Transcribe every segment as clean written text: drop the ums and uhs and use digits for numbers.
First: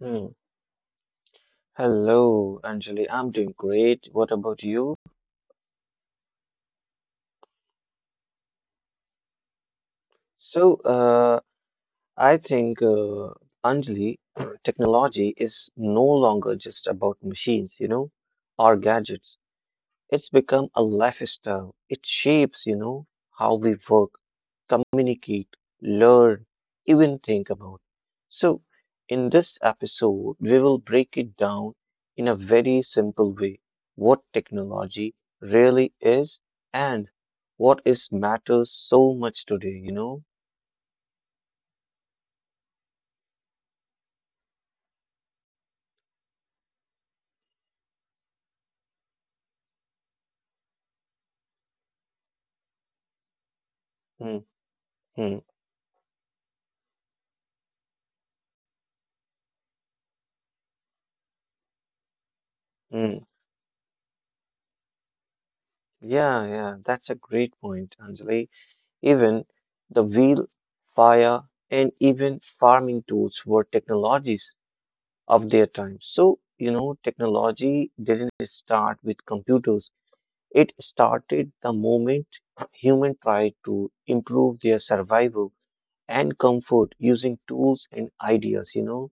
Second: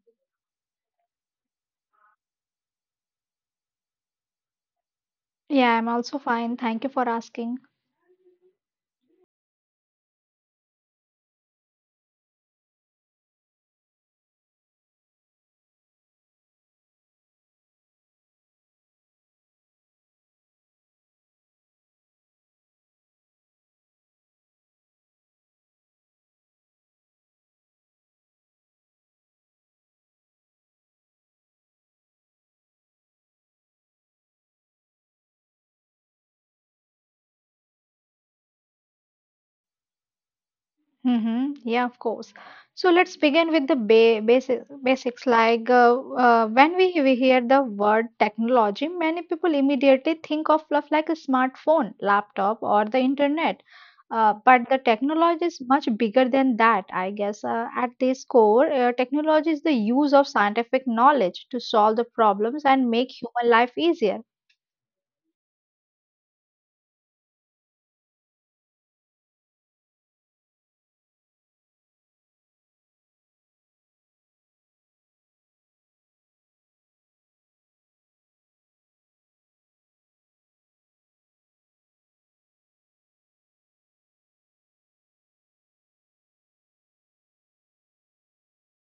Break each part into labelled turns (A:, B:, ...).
A: hmm. Hello, Anjali. I'm doing great. What about you?
B: Yeah, I'm also fine. Thank you for asking.
A: So, uh, I think, Anjali, technology is no longer just about machines, or gadgets. It's become a lifestyle. It shapes, how we work, communicate, learn, even think about. So, in this episode, we will break it down in a very simple way what technology really is and what is matters so much today.
B: Mm-hmm. Yeah, of course. So let's begin with the ba basic basics. Like when we hear the word technology, many people immediately think of stuff like a smartphone, laptop, or the internet.
A: Mm,
B: But the
A: mm,
B: technology is much bigger than that, I guess. At this core, technology is the use of scientific knowledge to solve the problems and
A: mm.
B: make human life easier.
A: Yeah, yeah, that's a great point, Anjali. Even the wheel, fire, and even farming tools were technologies of their time. So, technology didn't start with computers, it started the moment human tried to improve their survival and comfort using tools and ideas.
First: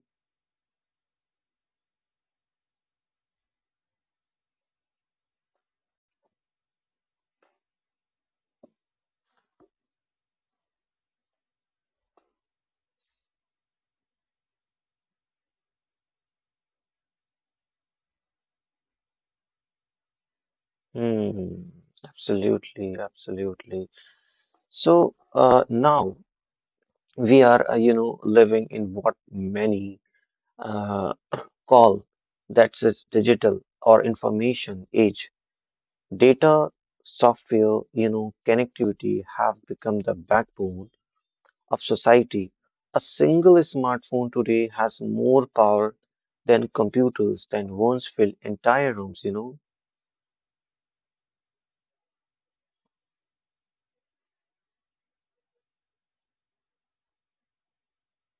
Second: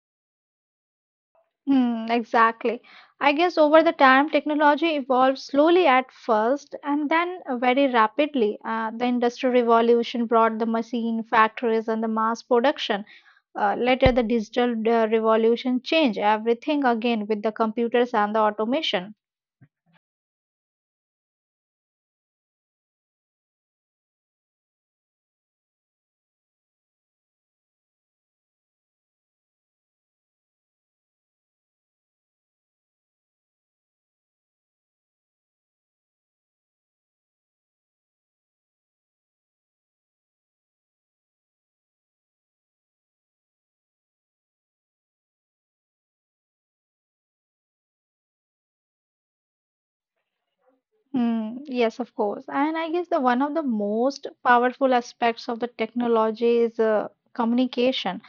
B: Hmm, exactly. I guess over the time, technology evolved slowly at first and then very rapidly. The Industrial Revolution brought the machine factories and the mass production. Later, the Digital Revolution changed everything again with the computers and the automation.
A: Hmm, absolutely, absolutely. So now we are, living in what many uh, call that says digital or information age. Data, software, connectivity have become the backbone of society. A single smartphone today has more power than computers than once filled entire rooms.
B: Hmm, yes, of course. And I guess the one of the most powerful aspects of the technology is communication.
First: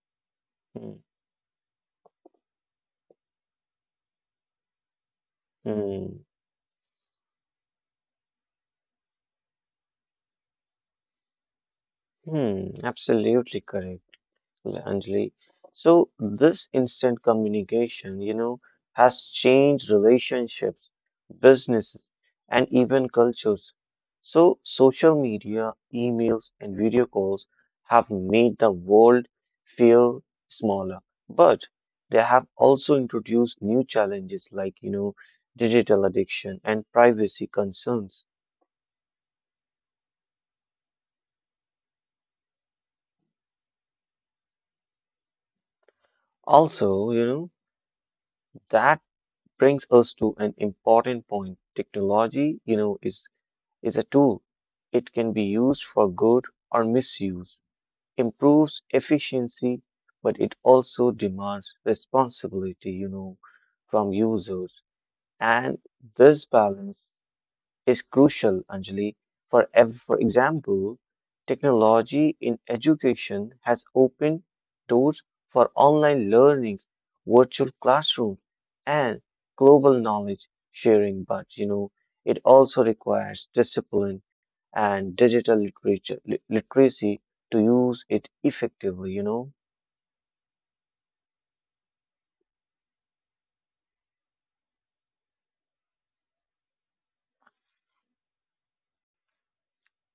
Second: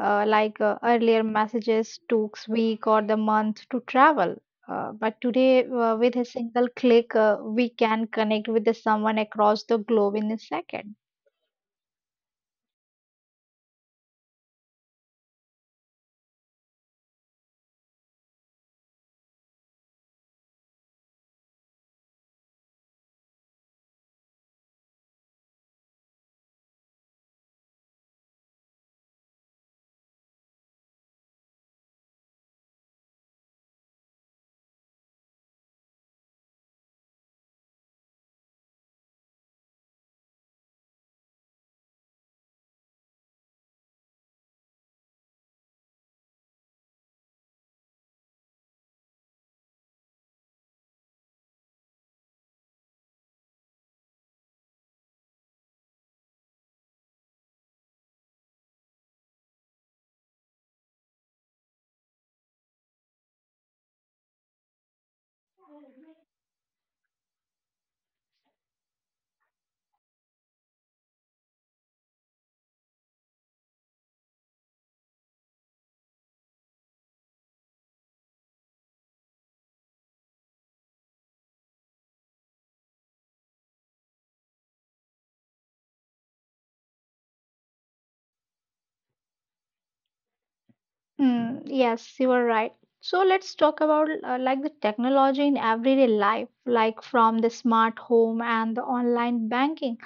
B: Like
A: Hmm,
B: earlier messages took week or the month to travel, but today, with
A: hmm,
B: a single click, we can connect with the someone across the globe in a second.
A: hmm, absolutely correct. Well, Anjali. So this instant communication, has changed relationships, businesses, and even cultures. So social media, emails, and video calls have made the world feel smaller, but they have also introduced new challenges like digital addiction and privacy concerns. Also, that brings us to an important point. Technology, is a tool. It can be used for good or misuse, improves efficiency, but it also demands responsibility, from users. And this balance is crucial, Anjali. For example, technology in education has opened doors for online learnings, virtual classrooms, and global knowledge sharing, but it also requires discipline and digital literature, literacy to use it effectively.
B: Hmm, yes, you are right. So let's talk about like the technology in everyday life, like from the smart home and the online banking.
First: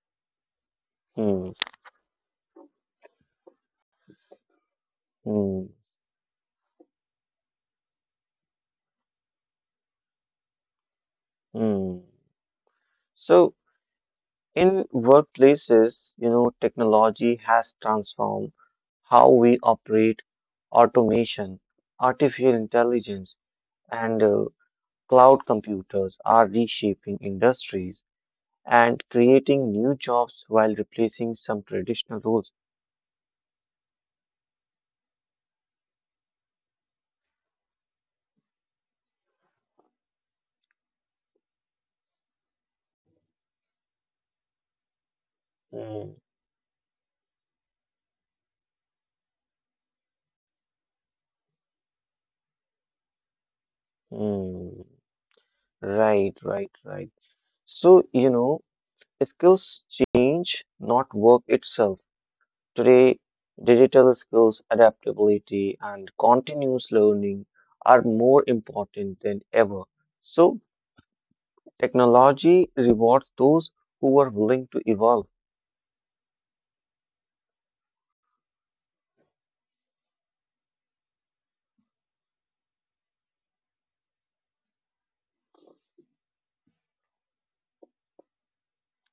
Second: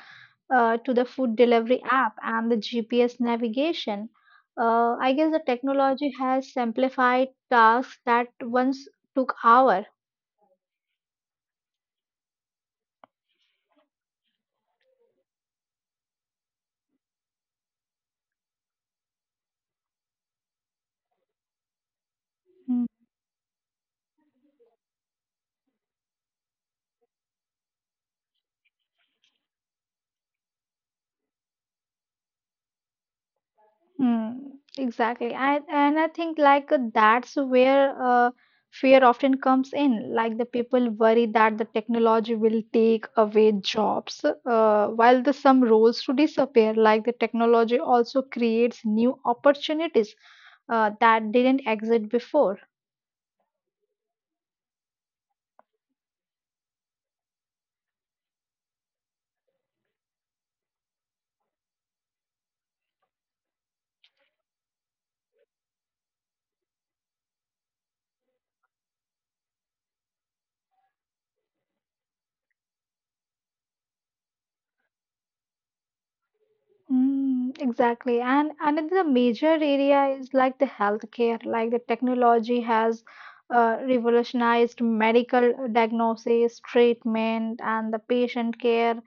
B: To the food
A: Hmm,
B: delivery app and the GPS navigation. I guess the
A: hmm,
B: technology has simplified tasks that once took hours.
A: hmm. So, in workplaces, technology has transformed how we operate automation, artificial
B: Mm,
A: intelligence, and cloud computers are reshaping industries and creating new jobs while replacing some traditional roles.
B: mm, exactly. And I think like that's where fear often comes in. Like the people worry that the technology will take away jobs, while the some roles
A: Mm,
B: to disappear. Like the technology also creates new opportunities that didn't exist before.
A: mm. Right, right, right. So, skills change, not work itself. Today, digital skills, adaptability, and continuous learning are more important than ever. So, technology rewards those who are willing to evolve.
B: Mm, exactly. And another major area is like the healthcare, like the technology has revolutionized medical diagnosis, treatment, and the patient care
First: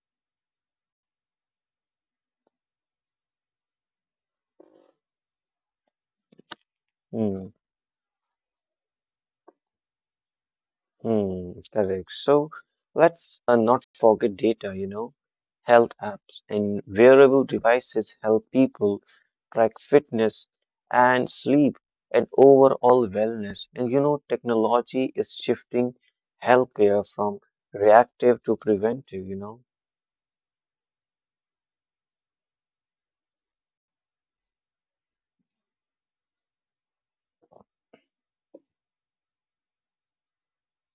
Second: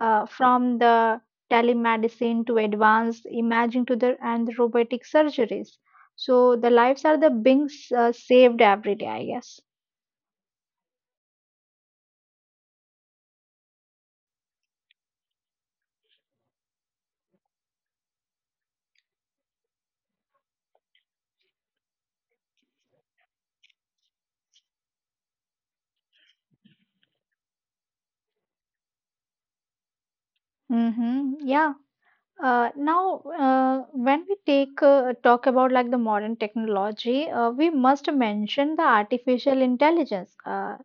B: from the telemedicine to advanced imaging to the and the robotic surgeries. So the lives are the
A: Hmm.
B: being saved every day, I guess.
A: Hmm, correct. So let's not forget data, you know. Health apps and wearable devices help people track fitness and sleep and overall wellness. And technology is shifting healthcare from reactive to preventive.
B: Mm-hmm. Yeah, now, when we take talk about like the modern technology, we must mention the artificial intelligence.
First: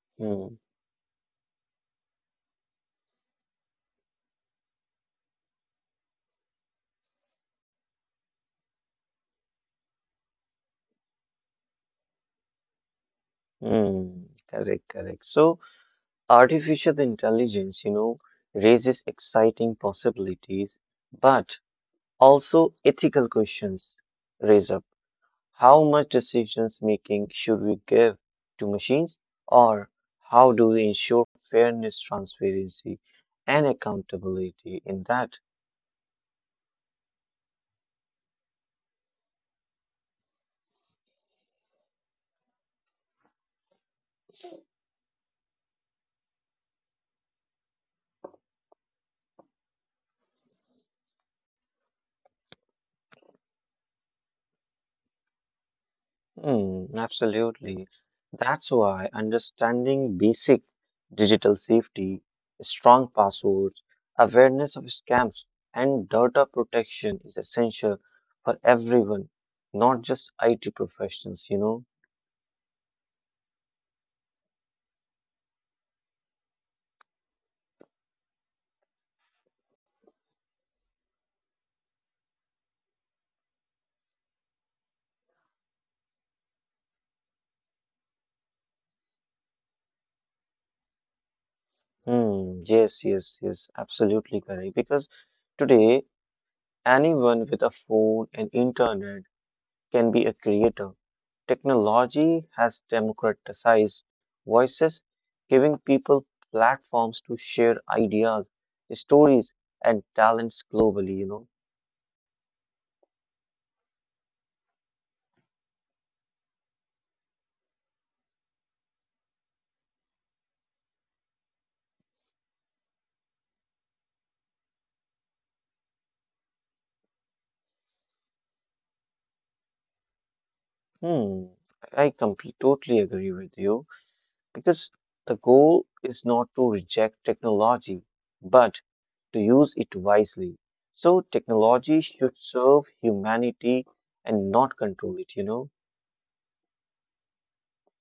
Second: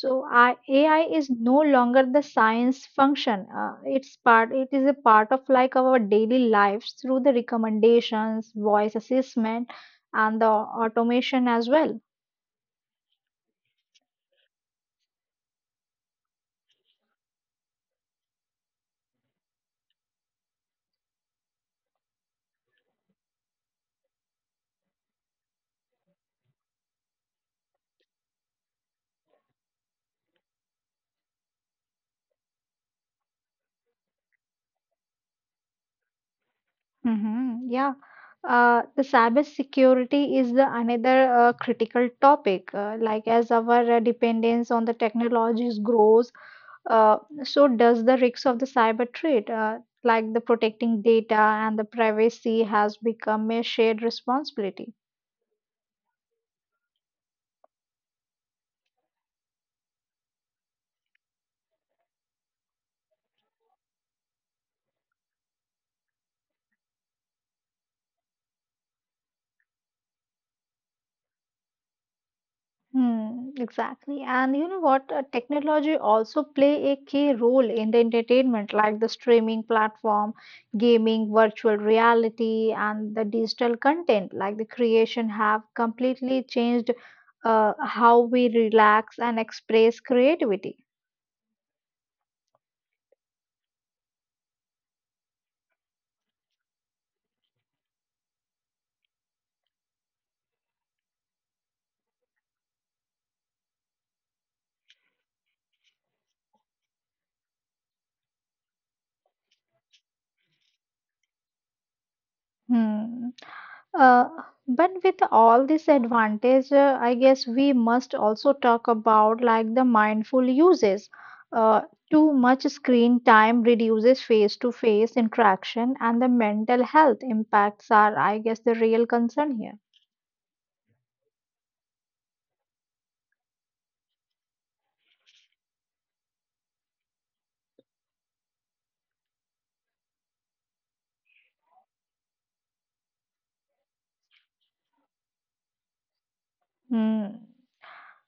B: So,
A: Hmm,
B: AI is no longer the science function. It is a part of like our daily lives through the recommendations, voice assessment, and the automation as well.
A: hmm, correct, correct. So artificial intelligence, raises exciting possibilities, but also, ethical questions raise up. How much decisions making should we give to machines? Or how do we ensure fairness, transparency, and accountability in that?
B: Mm-hmm. Yeah. The cyber security is the another critical topic. Like as our dependence on the technologies grows, uh, so does the risks of the cyber threat. Like the protecting data and the privacy has become a shared responsibility.
A: Hmm, absolutely. That's why understanding basic digital safety, strong passwords, awareness of scams, and data protection is essential for everyone, not just IT professionals.
B: Hmm, exactly. And you know what? Technology also play a key role in the entertainment, like the streaming platform, gaming, virtual reality, and the digital content, like the creation have completely changed how we relax and express creativity.
A: Hmm, yes, yes, yes, absolutely correct. Because today, anyone with a phone and internet can be a creator. Technology has democratized voices, giving people platforms to share ideas, stories, and talents globally, you
B: Hmm. Uh, but with all this advantage, I guess we must also talk about like the mindful uses. Uh, Too much screen time reduces face-to-face interaction, and the mental health impacts are, I guess, the real concern here.
A: know. Hmm, I completely totally agree with you because the goal is not to reject technology, but to use it wisely. So technology should serve humanity and not control it.
B: Hmm.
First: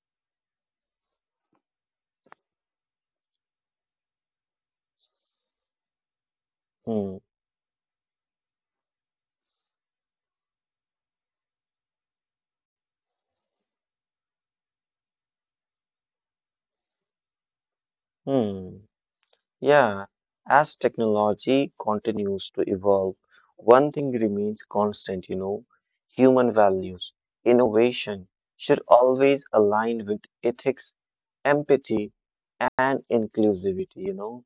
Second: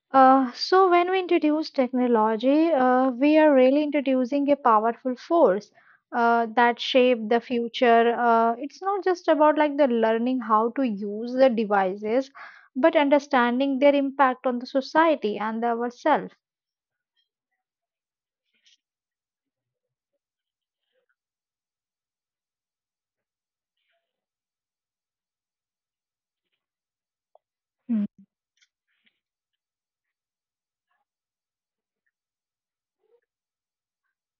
B: So, when we introduce technology, we are really introducing a powerful force that
A: Hmm.
B: shape the future. It's not just about like the learning how to use the devices, but understanding their impact on the society and ourselves.
A: Hmm. Yeah. As technology continues to evolve, one thing remains constant, human values.
B: Mm.
A: Innovation should always align with ethics, empathy, and inclusivity.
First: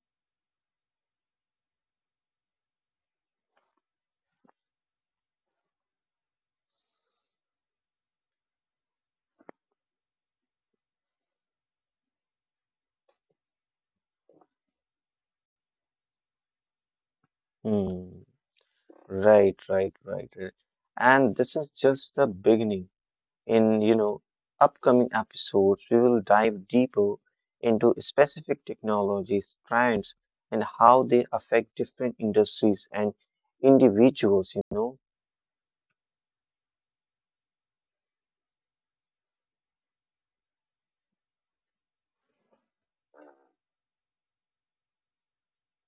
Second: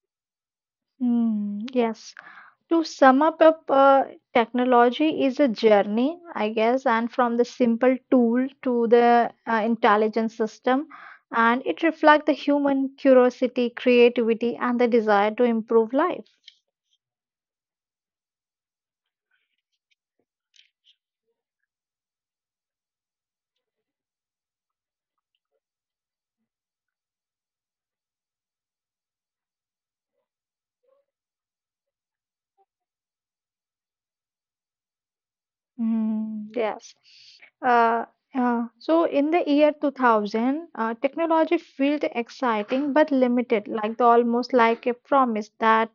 B: Mm, yes. To sum up, technology is a journey, I guess, and from the simple tool to the intelligent system, and it reflects the human curiosity, creativity, and the desire to improve life.
A: Hmm. Right, right, right, right. And this is just the beginning. In upcoming episodes, we will dive deeper into specific technologies, trends, and how they affect different industries and individuals.
B: Mm, yes. Uh, so in the year 2000, technology felt exciting but limited, like the, almost like a promise that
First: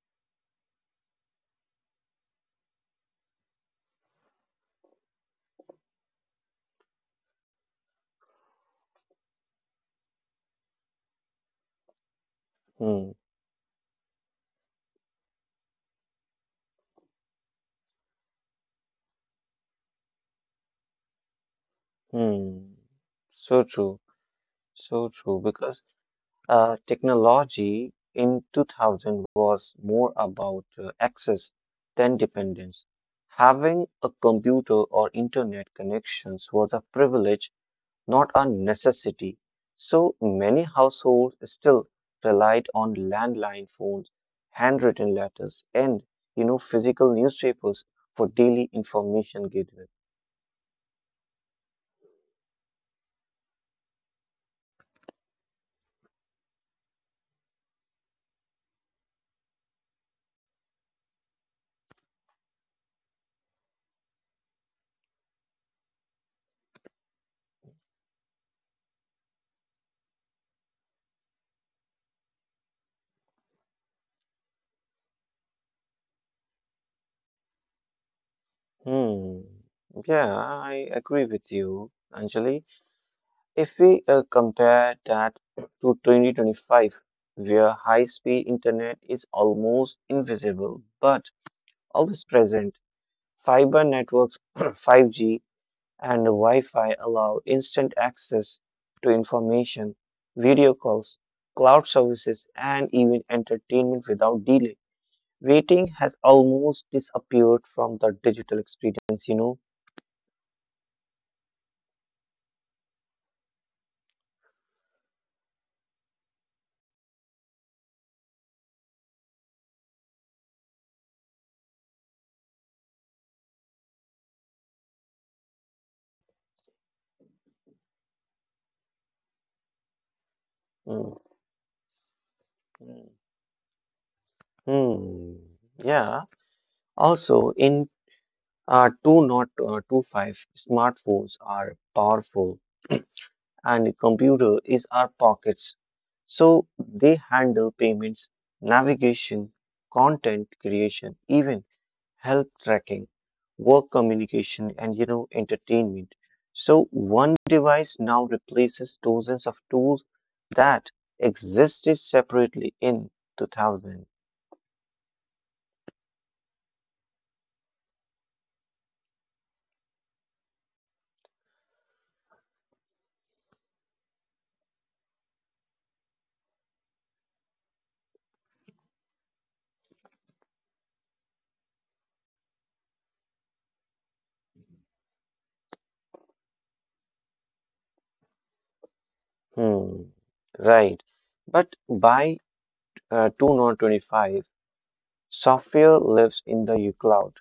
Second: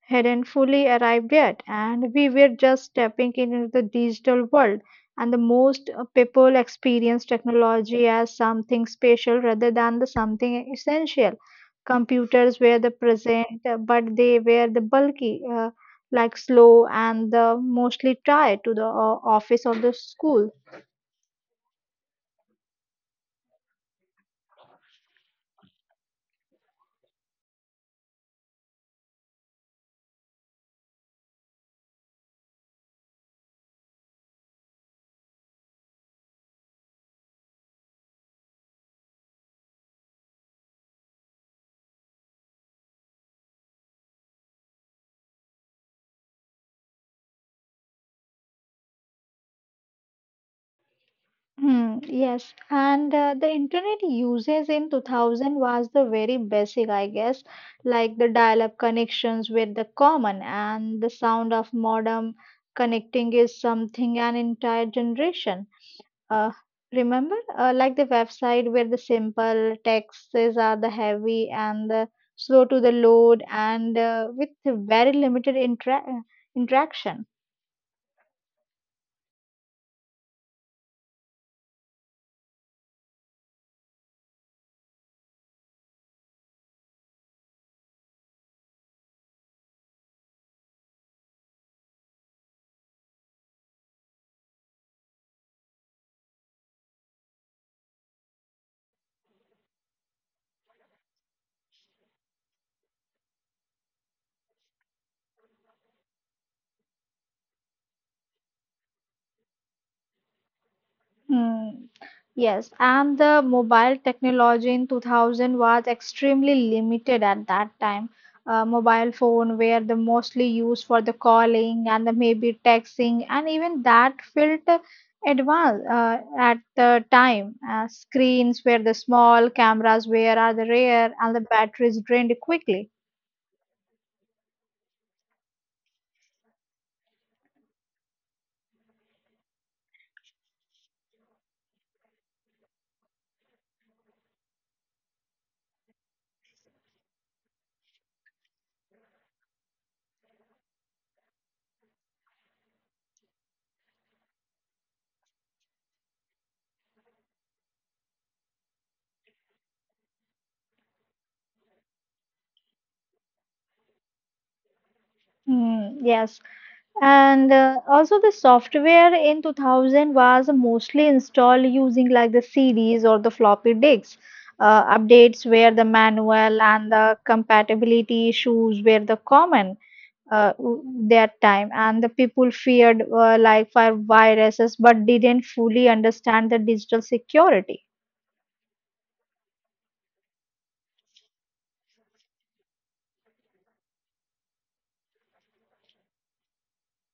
B: hadn't fully arrived yet, and we were just stepping into the digital world. And the most people experience technology as something special rather than the something essential. Computers were the
A: Hmm,
B: present, but they were the bulky. Like slow and the mostly try to the office or the school.
A: hmm. So true, so true, because technology in 2000 was more about access than dependence. Having a computer or internet connections was a privilege not a necessity. So many households still relied on landline phones, handwritten letters, and physical newspapers for daily information gathering.
B: Hmm, yes, and the internet uses in 2000 was the very basic, I guess, like the dial-up connections were the common, and the sound of modem connecting is something an entire generation. Uh, Remember, like the website where the simple texts are the heavy and the slow to the load and with very limited interaction.
A: Hmm. Yeah, I agree with you, Anjali. If we compare that to 2025, where high-speed internet is almost invisible but always present, fiber networks, 5G and Wi-Fi allow instant access to information, video calls, cloud services, and even entertainment without delay. Waiting has almost disappeared from the digital experience.
B: Hmm. Yes, and the mobile technology in 2000 was extremely limited at that time. Mobile phone were the mostly used for the calling and the maybe texting, and even that felt advanced at the time. Screens were the small, cameras were are the
A: Mm,
B: rare, and the batteries drained
A: mm,
B: quickly.
A: mm. Yeah. Also, in 2 not two five smartphones are powerful and computer is our pockets. So they handle payments, navigation, content creation, even health tracking, work communication, and entertainment. So one device now replaces dozens of tools that existed separately in 2000.
B: Hmm. Yes, and also the software in 2000 was mostly installed using like the CDs or the floppy disks. Updates were the manual and the compatibility issues were the common that time. And the people feared like for viruses but didn't fully understand the digital security.
A: Hmm. Right. But by 2025, software lives in the cloud.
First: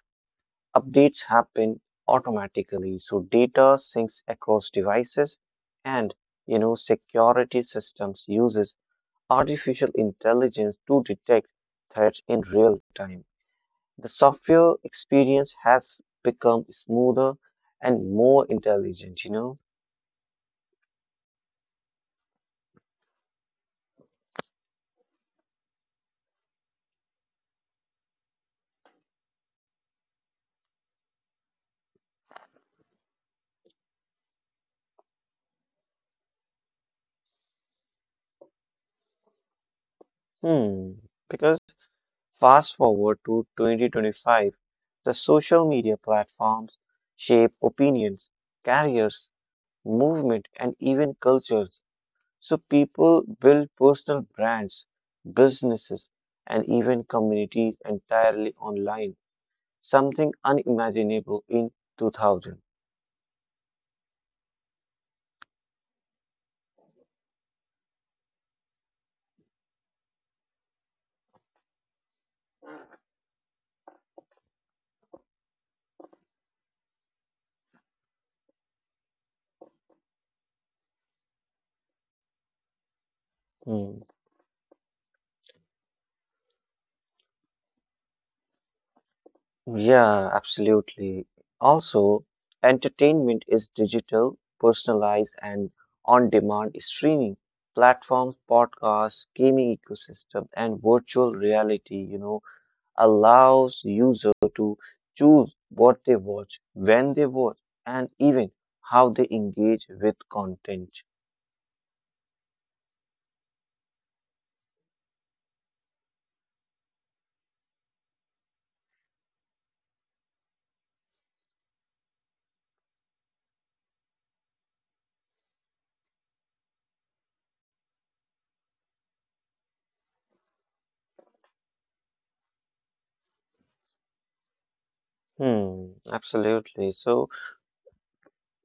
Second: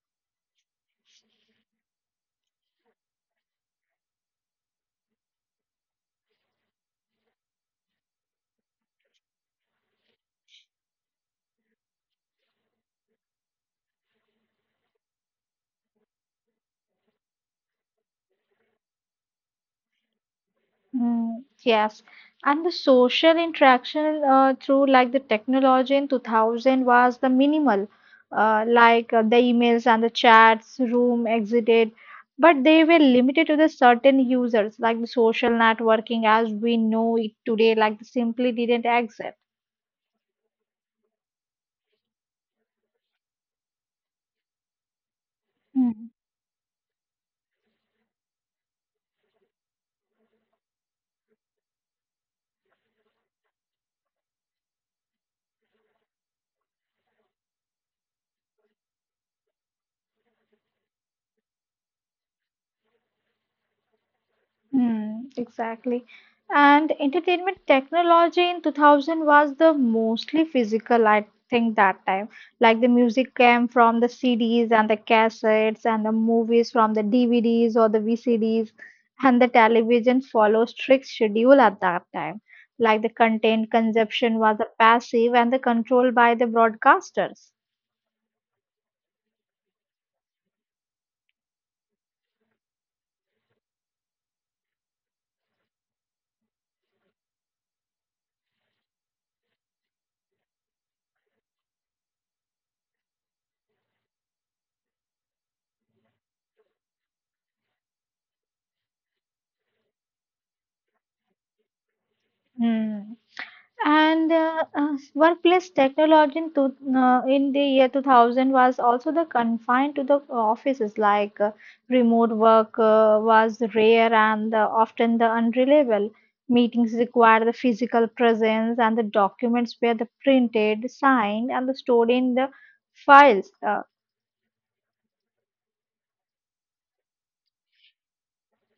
A: Updates happen automatically, so data syncs across devices and security systems uses artificial intelligence to detect threats in real time. The software experience has become smoother and more intelligent, you know.
B: Mm, yes, and the social interaction through like the technology in 2000 was the minimal, like the emails and the chats, room exited, but they were limited to the certain users, like the social networking as we know it today, like simply didn't exist.
A: Hmm. Because fast forward to 2025, the social media platforms shape opinions, careers, movement, and even culture. So people build personal brands, businesses, and even communities entirely online, something unimaginable in 2000.
B: Hmm, exactly. And entertainment technology in 2000 was the mostly physical, I think, that time. Like the music came from the CDs and the cassettes, and the movies from the DVDs or the VCDs, and the television followed strict schedule at that time. Like the content
A: Hmm.
B: consumption was a passive and the control by the broadcasters.
A: Yeah, absolutely. Also, entertainment is digital, personalized, and on-demand streaming platforms, podcasts, gaming ecosystem, and virtual reality, allows user to choose what they watch, when they watch, and even how they engage with content.
B: Hmm. And workplace technology in the year 2000 was also the confined to the offices, like remote work was rare and often the unreliable. Meetings required the physical presence, and the documents were the printed, signed, and the stored in the files.
A: Hmm, absolutely. So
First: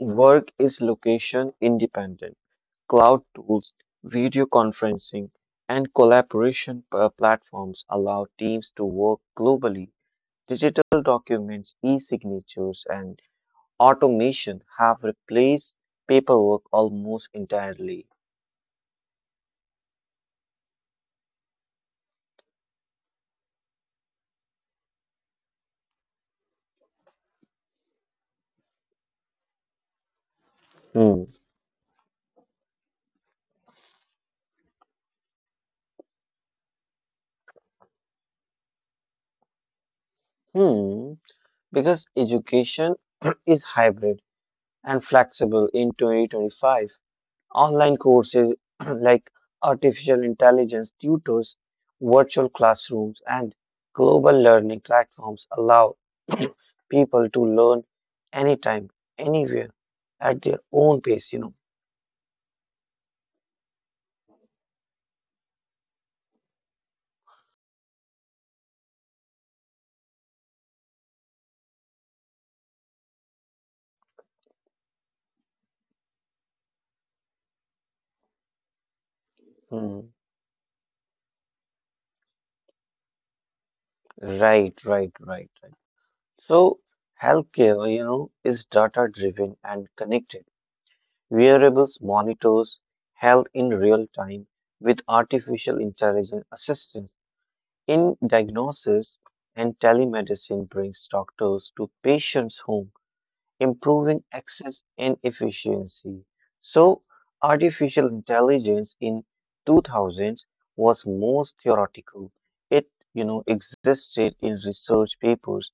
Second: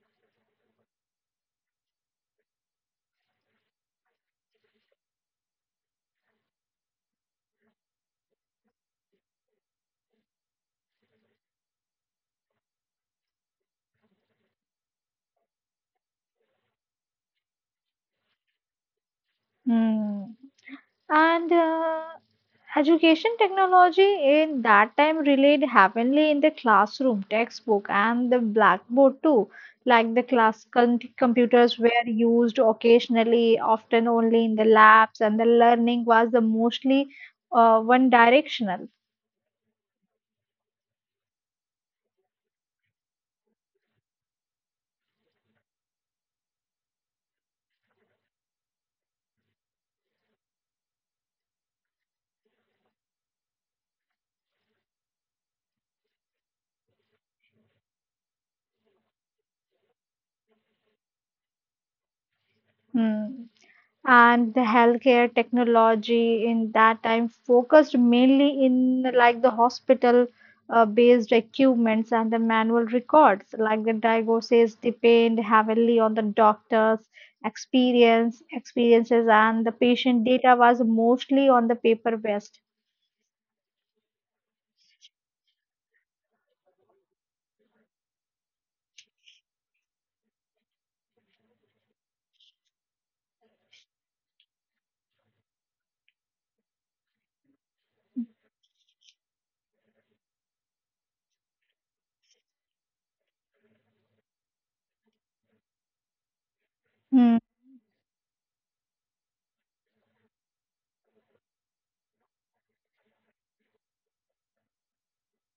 A: work is location independent. Cloud tools, video conferencing, and collaboration platforms allow teams to work globally. Digital documents, e-signatures, and automation have replaced paperwork almost entirely.
B: mm. And education technology in that time relied heavily in the classroom, textbook, and the blackboard too. Like the
A: Hmm.
B: computers were used occasionally, often only in the labs, and the learning was the mostly one directional.
A: Hmm. Because education is hybrid and flexible in 2025. Online courses like artificial intelligence tutors, virtual classrooms, and global learning platforms allow people to learn anytime, anywhere, at their own pace.
B: Hmm. And the healthcare technology in that time focused mainly in like the hospital based equipments and the manual records like the diagnosis depend heavily on the doctors experiences and the
A: Hmm.
B: patient data was mostly on the paper based.
A: Right, right, right, right. So, healthcare, is data driven and connected. Wearables monitors health in real time with artificial intelligence assistance in diagnosis and telemedicine brings doctors to patients' home, improving access and efficiency. So, artificial intelligence in 2000s was most theoretical. It, existed in research papers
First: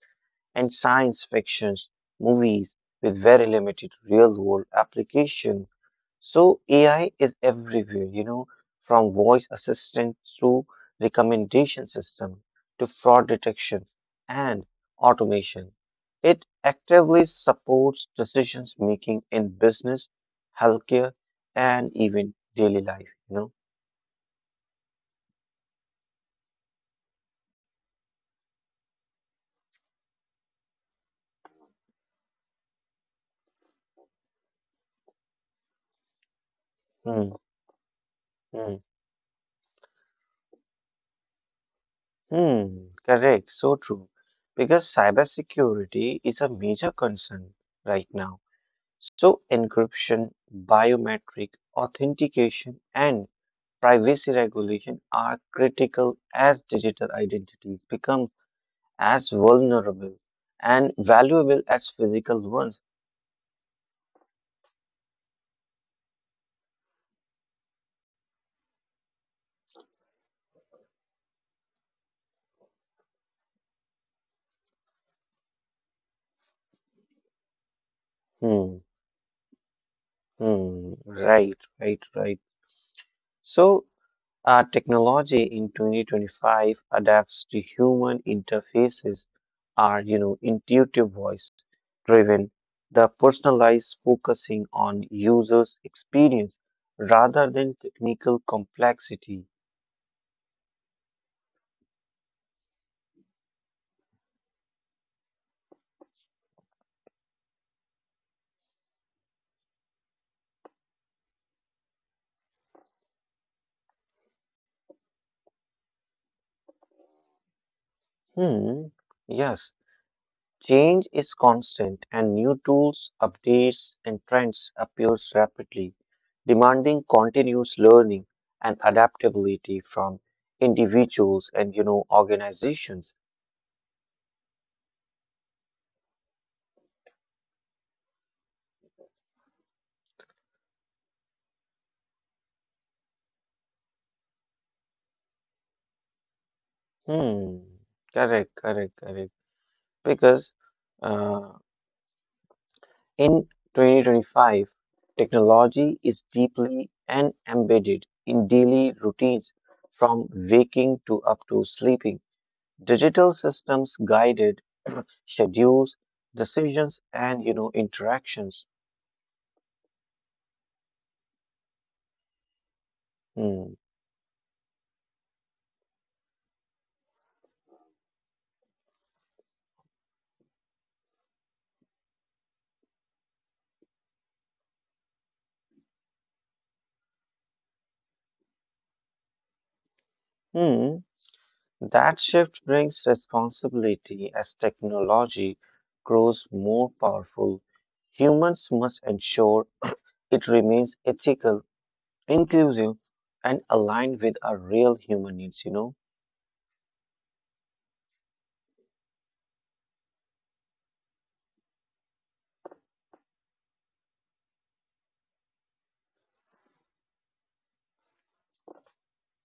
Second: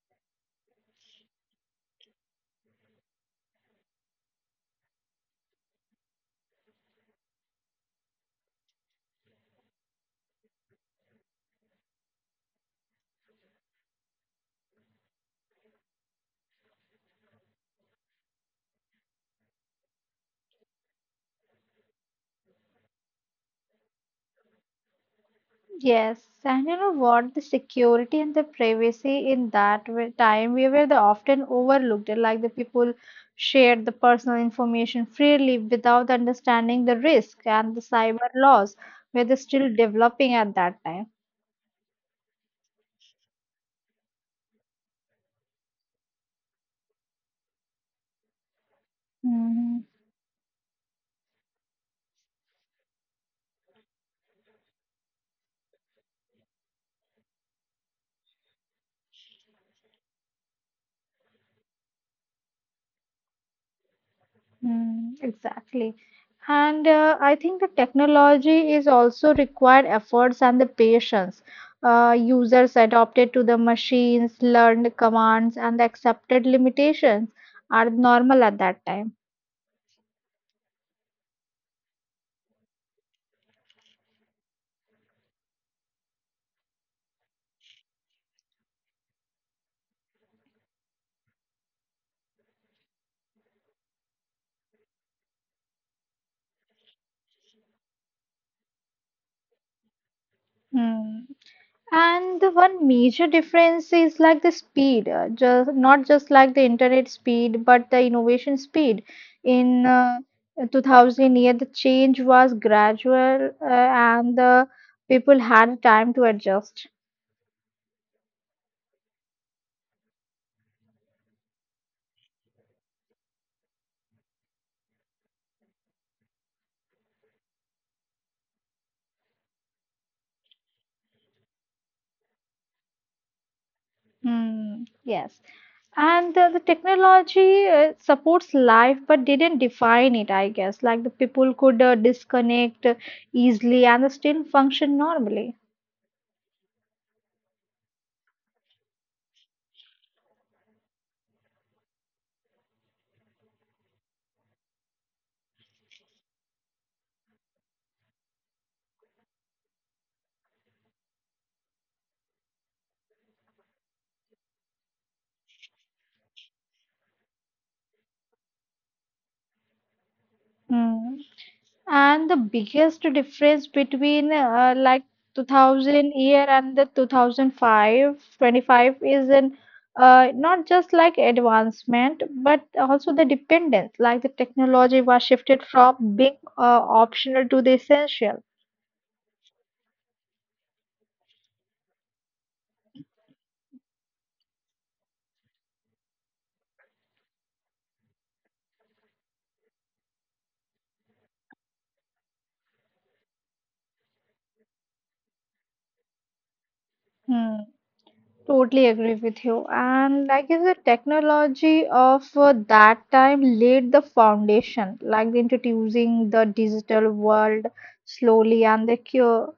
A: and science fictions, movies with very limited real-world application. So AI is everywhere, from voice assistants to recommendation system to fraud detection and automation. It actively supports decisions making in business, healthcare, and even daily life, you
B: Yes, and you know what? The security and the privacy in time, we were the often overlooked. Like the people shared the personal information freely without understanding the
A: know.
B: risk and the cyber
A: Hmm,
B: laws
A: hmm,
B: were they still developing at that time.
A: hmm, correct, so true. Because cybersecurity is a major concern right now. So
B: Mm-hmm.
A: encryption, biometric authentication, and privacy regulation are critical as digital identities become as vulnerable and valuable as physical ones.
B: Mm-hmm. Exactly. And I think the technology is also required efforts and the patience. Users adopted to the machines, learned commands, and the accepted limitations are normal at
A: Hmm,
B: that time.
A: hmm, right, right, right. So, technology in 2025 adapts to human interfaces are, intuitive voice driven, the personalized focusing on users' experience rather than technical complexity.
B: Hmm. And the one major difference is like the speed, just not just like the internet speed, but the innovation speed. In 2000 year, the change was gradual, and the people had time to adjust.
A: Hmm, yes. Change is constant and new tools, updates and trends appears rapidly, demanding continuous learning and adaptability from individuals and organizations.
B: Hmm, yes. And the technology supports life but didn't define it, I guess. Like the people could disconnect easily and still function normally.
A: Hmm. Correct, correct, correct. Because uh, in 2025, technology is deeply and embedded in daily routines from waking to up to sleeping. Digital systems guided schedules, decisions, and interactions.
B: Hmm. And the biggest
A: Hmm.
B: difference between like 2000 year and the 2005, 25 is in not just like advancement but also the dependence. Like the technology was shifted from being optional to the essential.
A: Hmm. That shift brings responsibility as technology grows more powerful. Humans must ensure it remains ethical, inclusive, and aligned with our real human needs. You know.
B: Hmm. Totally agree with you. And like is the technology of that time laid the foundation, like the introducing the digital world slowly and the cure,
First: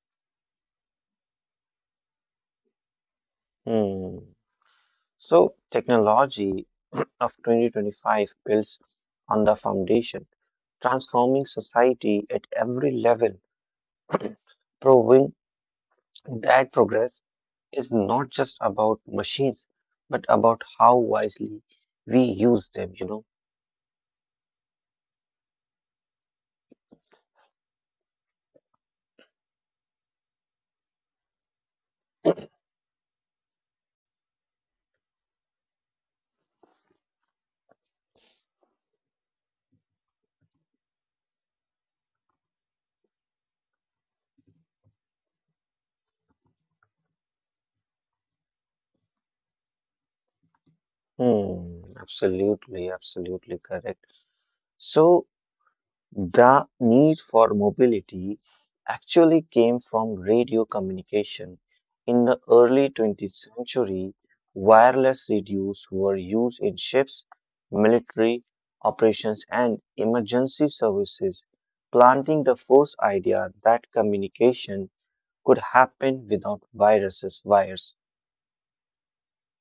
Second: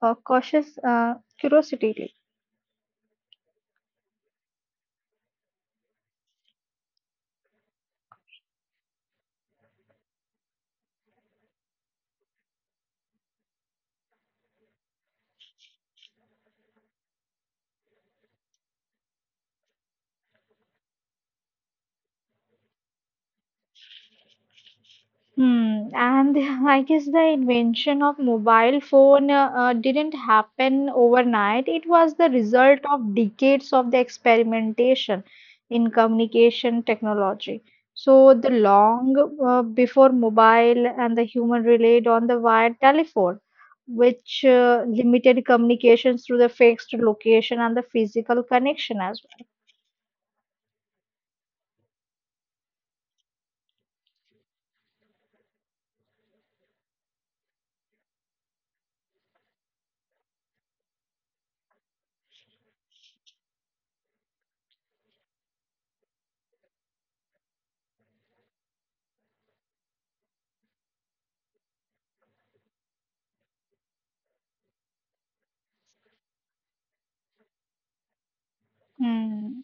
B: uh, cautious curiosity.
A: Hmm. So technology of 2025 builds on the foundation, transforming society at every level, proving that progress is not just about machines, but about how wisely we use them.
B: Hmm, and I guess the invention of mobile phone didn't happen overnight. It was the result of decades of the experimentation in communication technology. So the long before mobile and the human relied on the wired telephone, which limited communications through the fixed location and the physical connection as well.
A: Hmm, absolutely, absolutely correct. So, the need for mobility actually came from radio communication. In the early 20th century, wireless radios were used in ships, military operations, and emergency services, planting the first idea that communication could happen without viruses, wires.
B: Hmm.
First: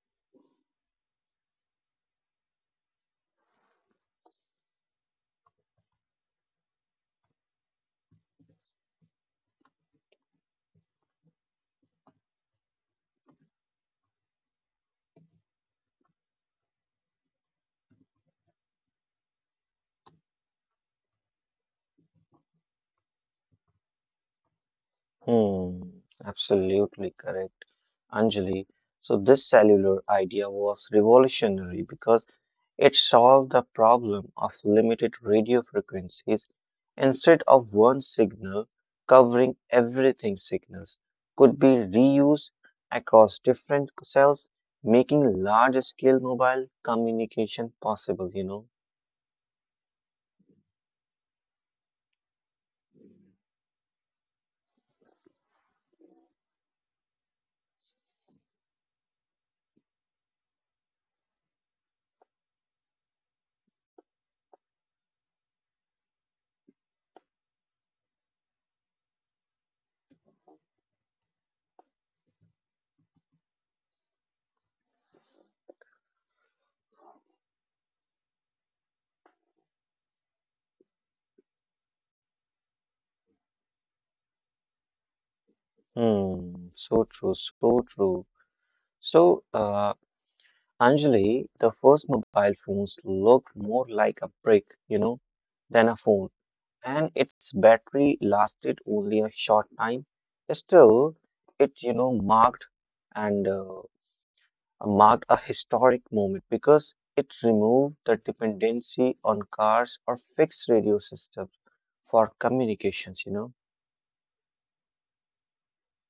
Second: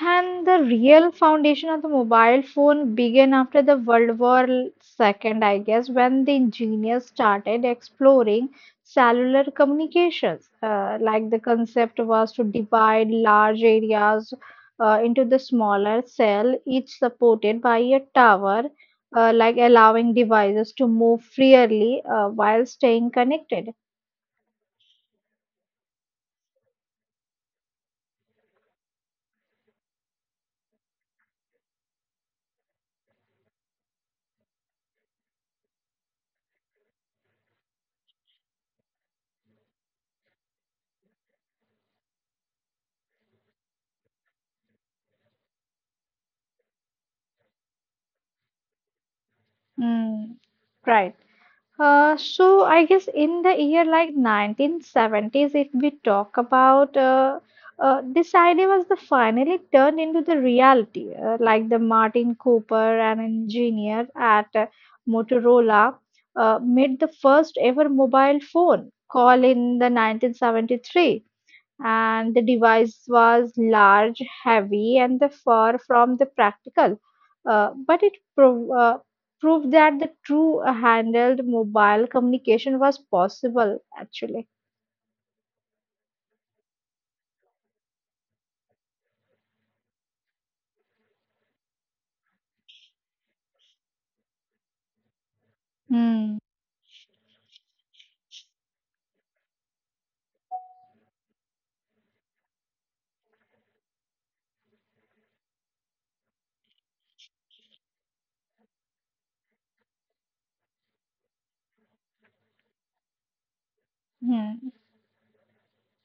B: And the real foundation of the mobile phone began after the World War II, I guess, when the engineers started exploring cellular communications. Like the concept was to divide large areas into the smaller cell, each supported by a tower, like allowing devices to move freely while staying connected.
A: Hmm, absolutely correct, Anjali. So this cellular idea was revolutionary because it solved the problem of limited radio frequencies instead of one signal covering everything signals could be reused across different cells making large scale mobile communication possible you know.
B: Mm, right. So I guess in the year like 1970s, if we talk about this idea was the finally turned into the reality, like the Martin Cooper, an engineer at Motorola, made the first ever mobile phone call in the 1973 and the device was large, heavy, and the far from the practical. But it proved that the true handled mobile communication was possible actually.
A: Hmm, so true, so true. So Anjali, the first mobile phones looked more like a brick, than a phone,
B: Hmm.
A: and its battery lasted only a short time. Still, it, and uh, marked a historic moment because it removed the dependency on cars or fixed radio systems for communications, you know.
B: Hmm.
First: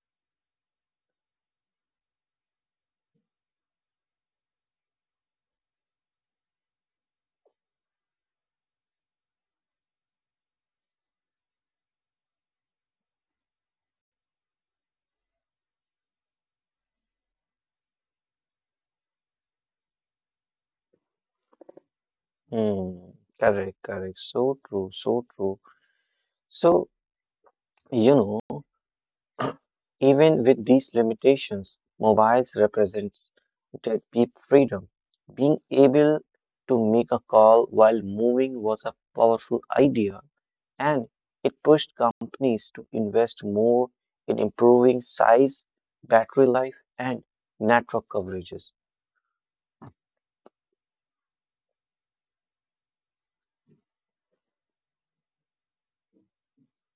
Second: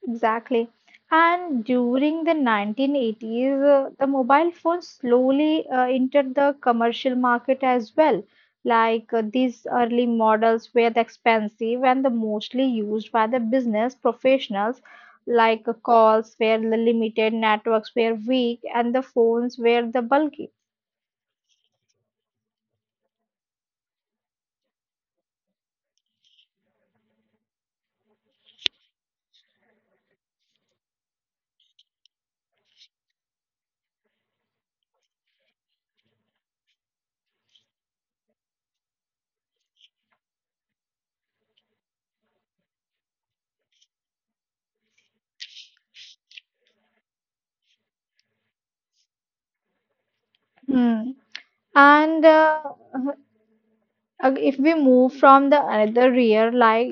B: Exactly. And during the 1980s, the mobile phone slowly entered the commercial market as well. Like these early models were the expensive and the mostly used by the business professionals. Like calls were the limited, networks were weak, and the phones were the bulky.
A: Hmm, correct, correct. So true, so true. So, you know, even with these limitations, mobiles represents that deep freedom. Being able to make a call while moving was a powerful idea, and it pushed companies to invest more in improving size, battery life, and network coverages.
B: Hmm. And If we move from the another year like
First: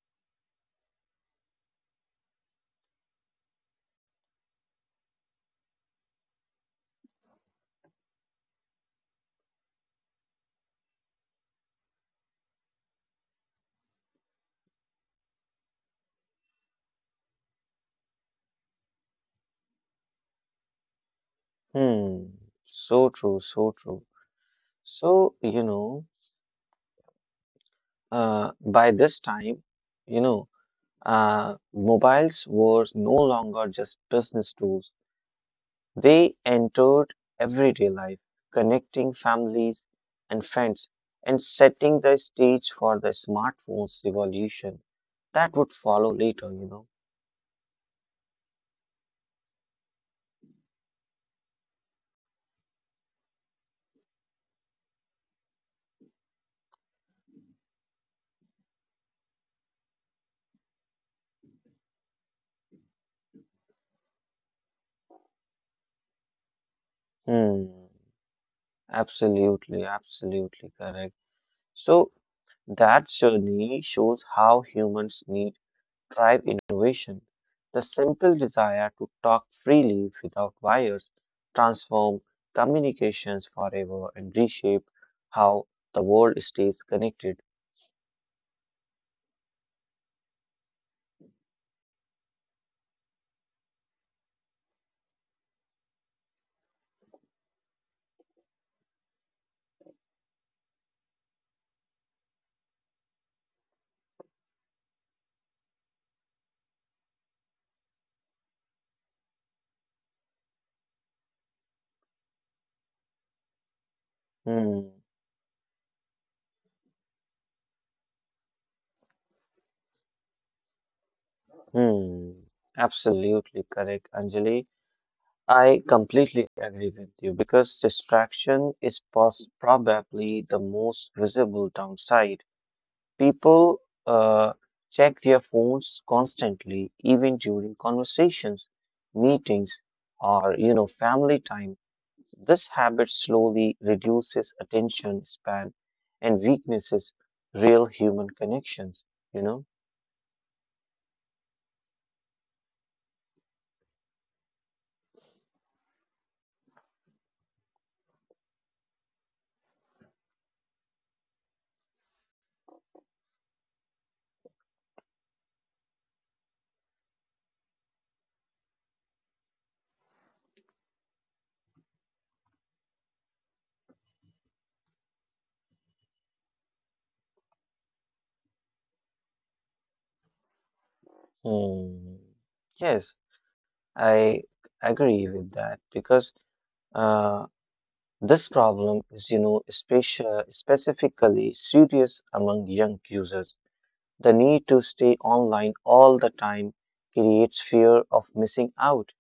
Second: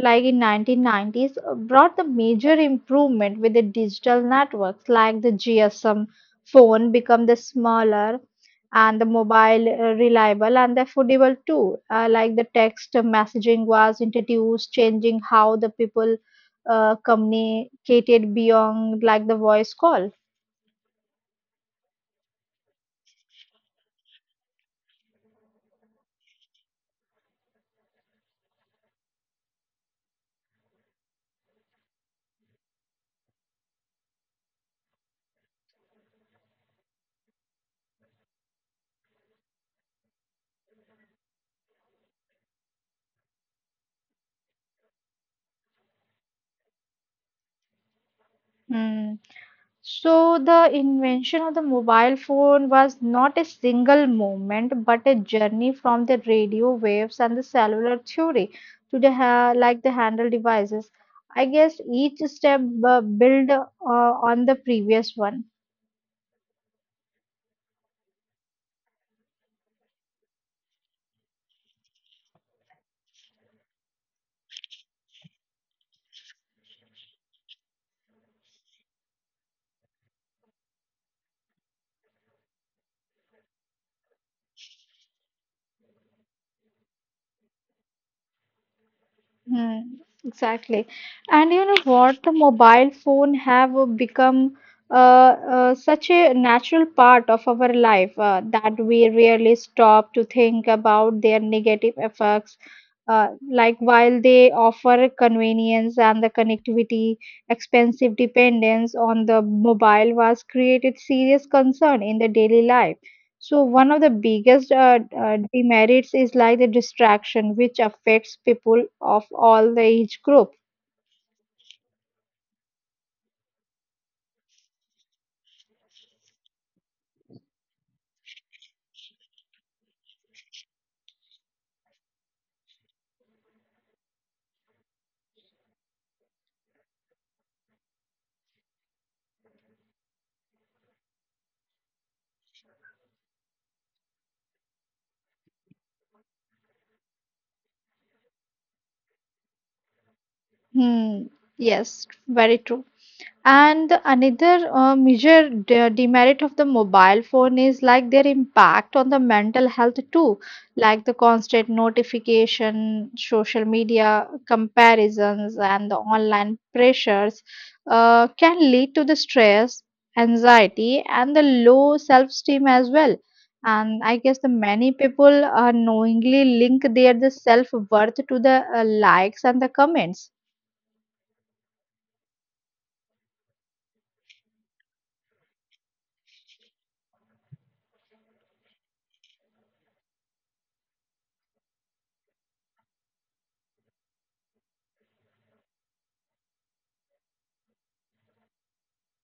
B: like in 1990s brought the major improvement with the digital networks like the GSM phone become the smaller and the mobile reliable and affordable too, like the text messaging was introduced, changing how the people communicated beyond like the voice call.
A: Hmm, so true, so true. So, by this time, you know, mobiles were no longer just business tools. They entered everyday life, connecting families and friends and setting the stage for the smartphones revolution that would follow later, you know.
B: Hmm. So, the invention of the mobile phone was not a single moment, but a journey from the radio waves and the cellular theory to the like the handle devices. I guess each step build on the previous one.
A: Hmm, absolutely, absolutely correct. So that journey shows how humans need thrive innovation. The simple desire to talk freely without wires transform communications forever and reshape how the world stays connected.
B: Hmm, exactly. And you know what? The mobile phone have become uh, such a natural part of our life that we rarely stop to think about their negative effects. Like while they offer convenience and the connectivity, expensive dependence on the mobile was created serious concern in the daily life, so one of the biggest
A: Hmm,
B: demerits is like the distraction, which affects people of all the age group.
A: hmm, absolutely correct, Anjali. I completely agree with you because distraction is pos probably the most visible downside. People uh, check their phones constantly, even during conversations, meetings, or family time. This habit slowly reduces attention span and weaknesses real human connections, you know.
B: Hmm. Yes, very true. And another major demerit of the mobile phone is like their impact on the mental health too, like the constant notification, social media comparisons, and the online pressures can lead to the stress, anxiety, and the low self-esteem as well. And I guess the many people knowingly link their the self-worth to the likes and the comments.
A: Hmm. Yes, I agree with that because uh, this problem is, specia specifically serious among young users. The need to stay online all the time creates fear of missing out,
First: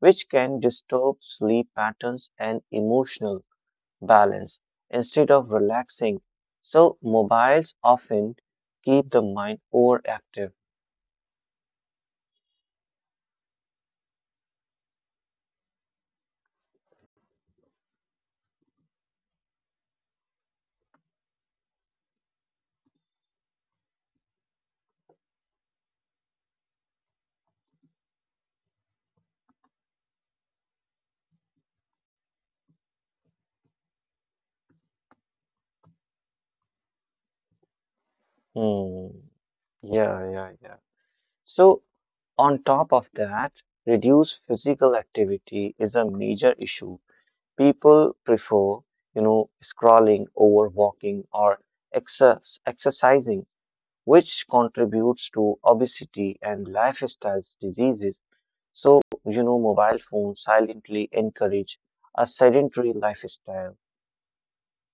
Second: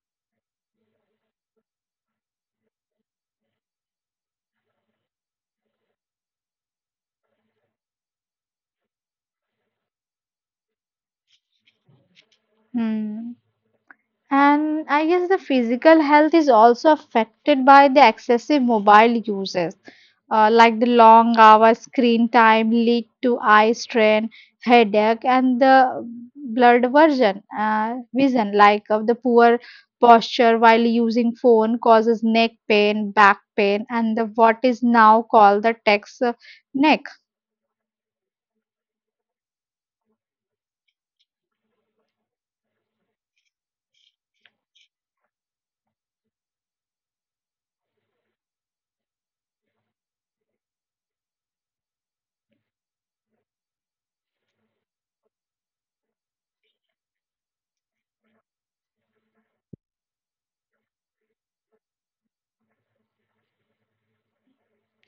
A: which can disturb sleep patterns and emotional balance instead of relaxing. So, mobiles often keep the mind overactive.
B: Hmm. And I guess the physical health is also affected by the excessive mobile uses, like the long hour screen time lead to eye strain, headache, and the blurred version, vision, like of the poor posture while using phone causes neck pain, back pain, and the what is now called the text neck.
A: Hmm. Yeah, yeah, yeah. So, on top of that, reduced physical activity is a major issue. People prefer, scrolling over walking or excess, exercising, which contributes to obesity and lifestyle diseases. So, mobile phones silently encourage a sedentary lifestyle.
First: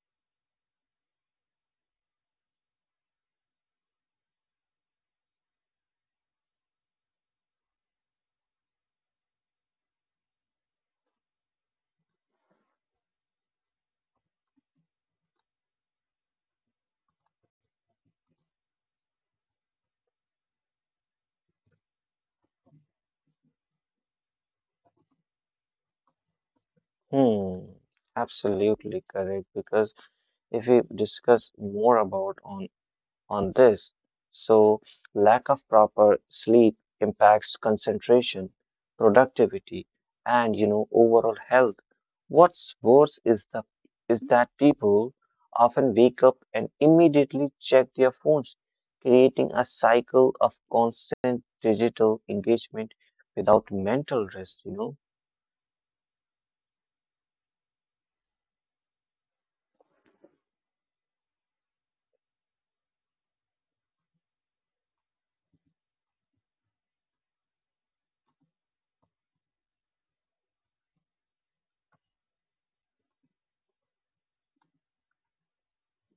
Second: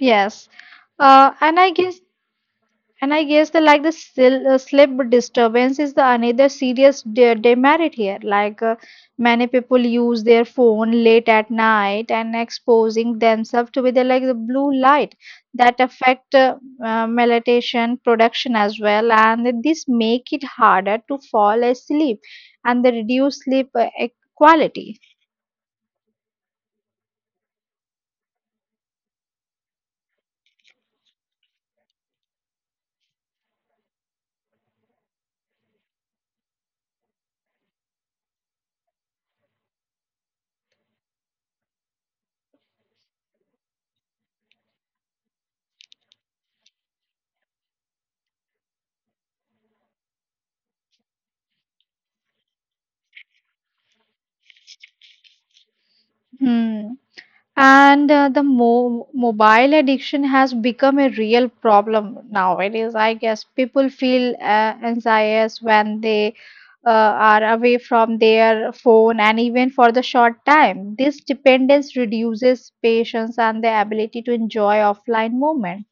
B: Yes. Uh, and I guess And I guess the like the sleep disturbance is the another serious demerit here. Like many people use their phone late at night and exposing themselves to be the like the blue light that affect melatonin production as well, and this make it harder to fall asleep and the reduce sleep quality.
A: Hmm, absolutely correct. Because if we discuss more about on this. So, lack of proper sleep impacts concentration, productivity, and overall health. What's worse is the is that people often wake up and immediately check their phones, creating a cycle of constant digital engagement without mental rest.
B: Hmm. And the mo mobile addiction has become a real problem nowadays. I guess people feel anxious when they are away from their phone and even for the short time. This dependence reduces patience and the ability to enjoy offline moment.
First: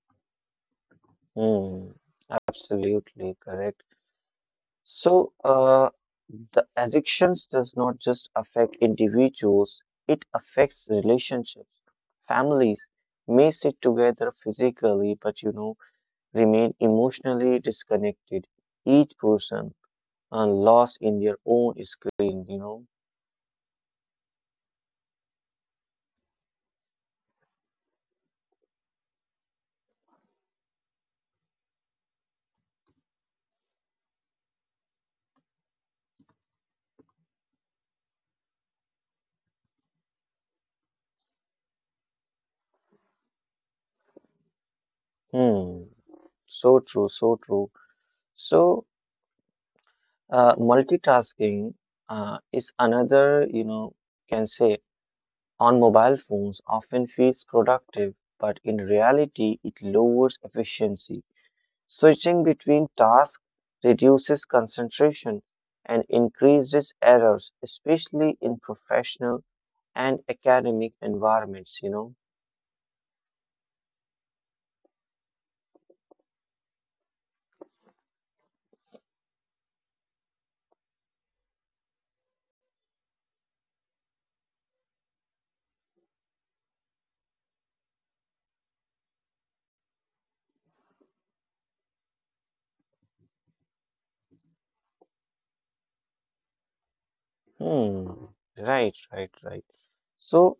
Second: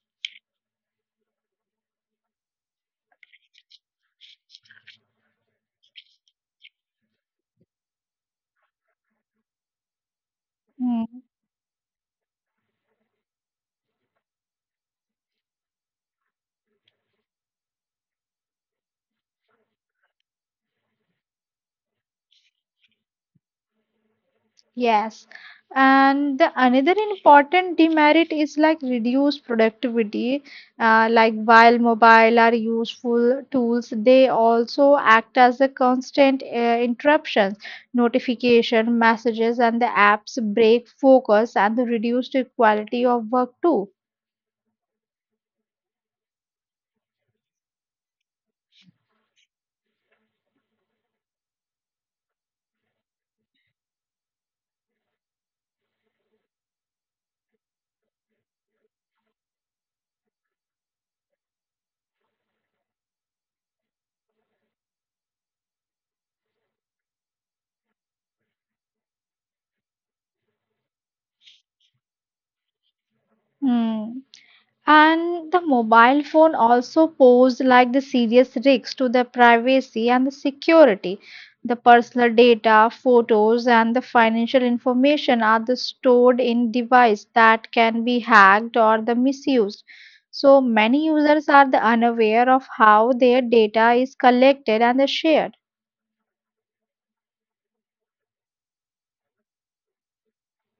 A: Hmm, absolutely correct. So, the addictions does not just affect individuals, it affects
B: Hmm.
A: relationships. Families may sit together physically, but remain emotionally disconnected. Each person are lost in their own screen.
B: Yes, and the another important demerit is like reduced productivity. Like while mobile are useful tools, they also act as a constant interruptions, notification, messages, and the apps break focus and the reduced quality of work too.
A: Hmm. So true, so true. So, multitasking, is another, can say on mobile phones often feels productive, but in reality, it lowers efficiency. Switching between tasks reduces concentration and increases errors, especially in professional and academic environments.
B: Hmm. And the mobile phone also posed like the serious risks to the privacy and the security. The personal data, photos, and the financial information are the stored in device that can be hacked or the misused. So many users are the unaware of how their data is collected and the shared.
A: Hmm. Right, right, right. So,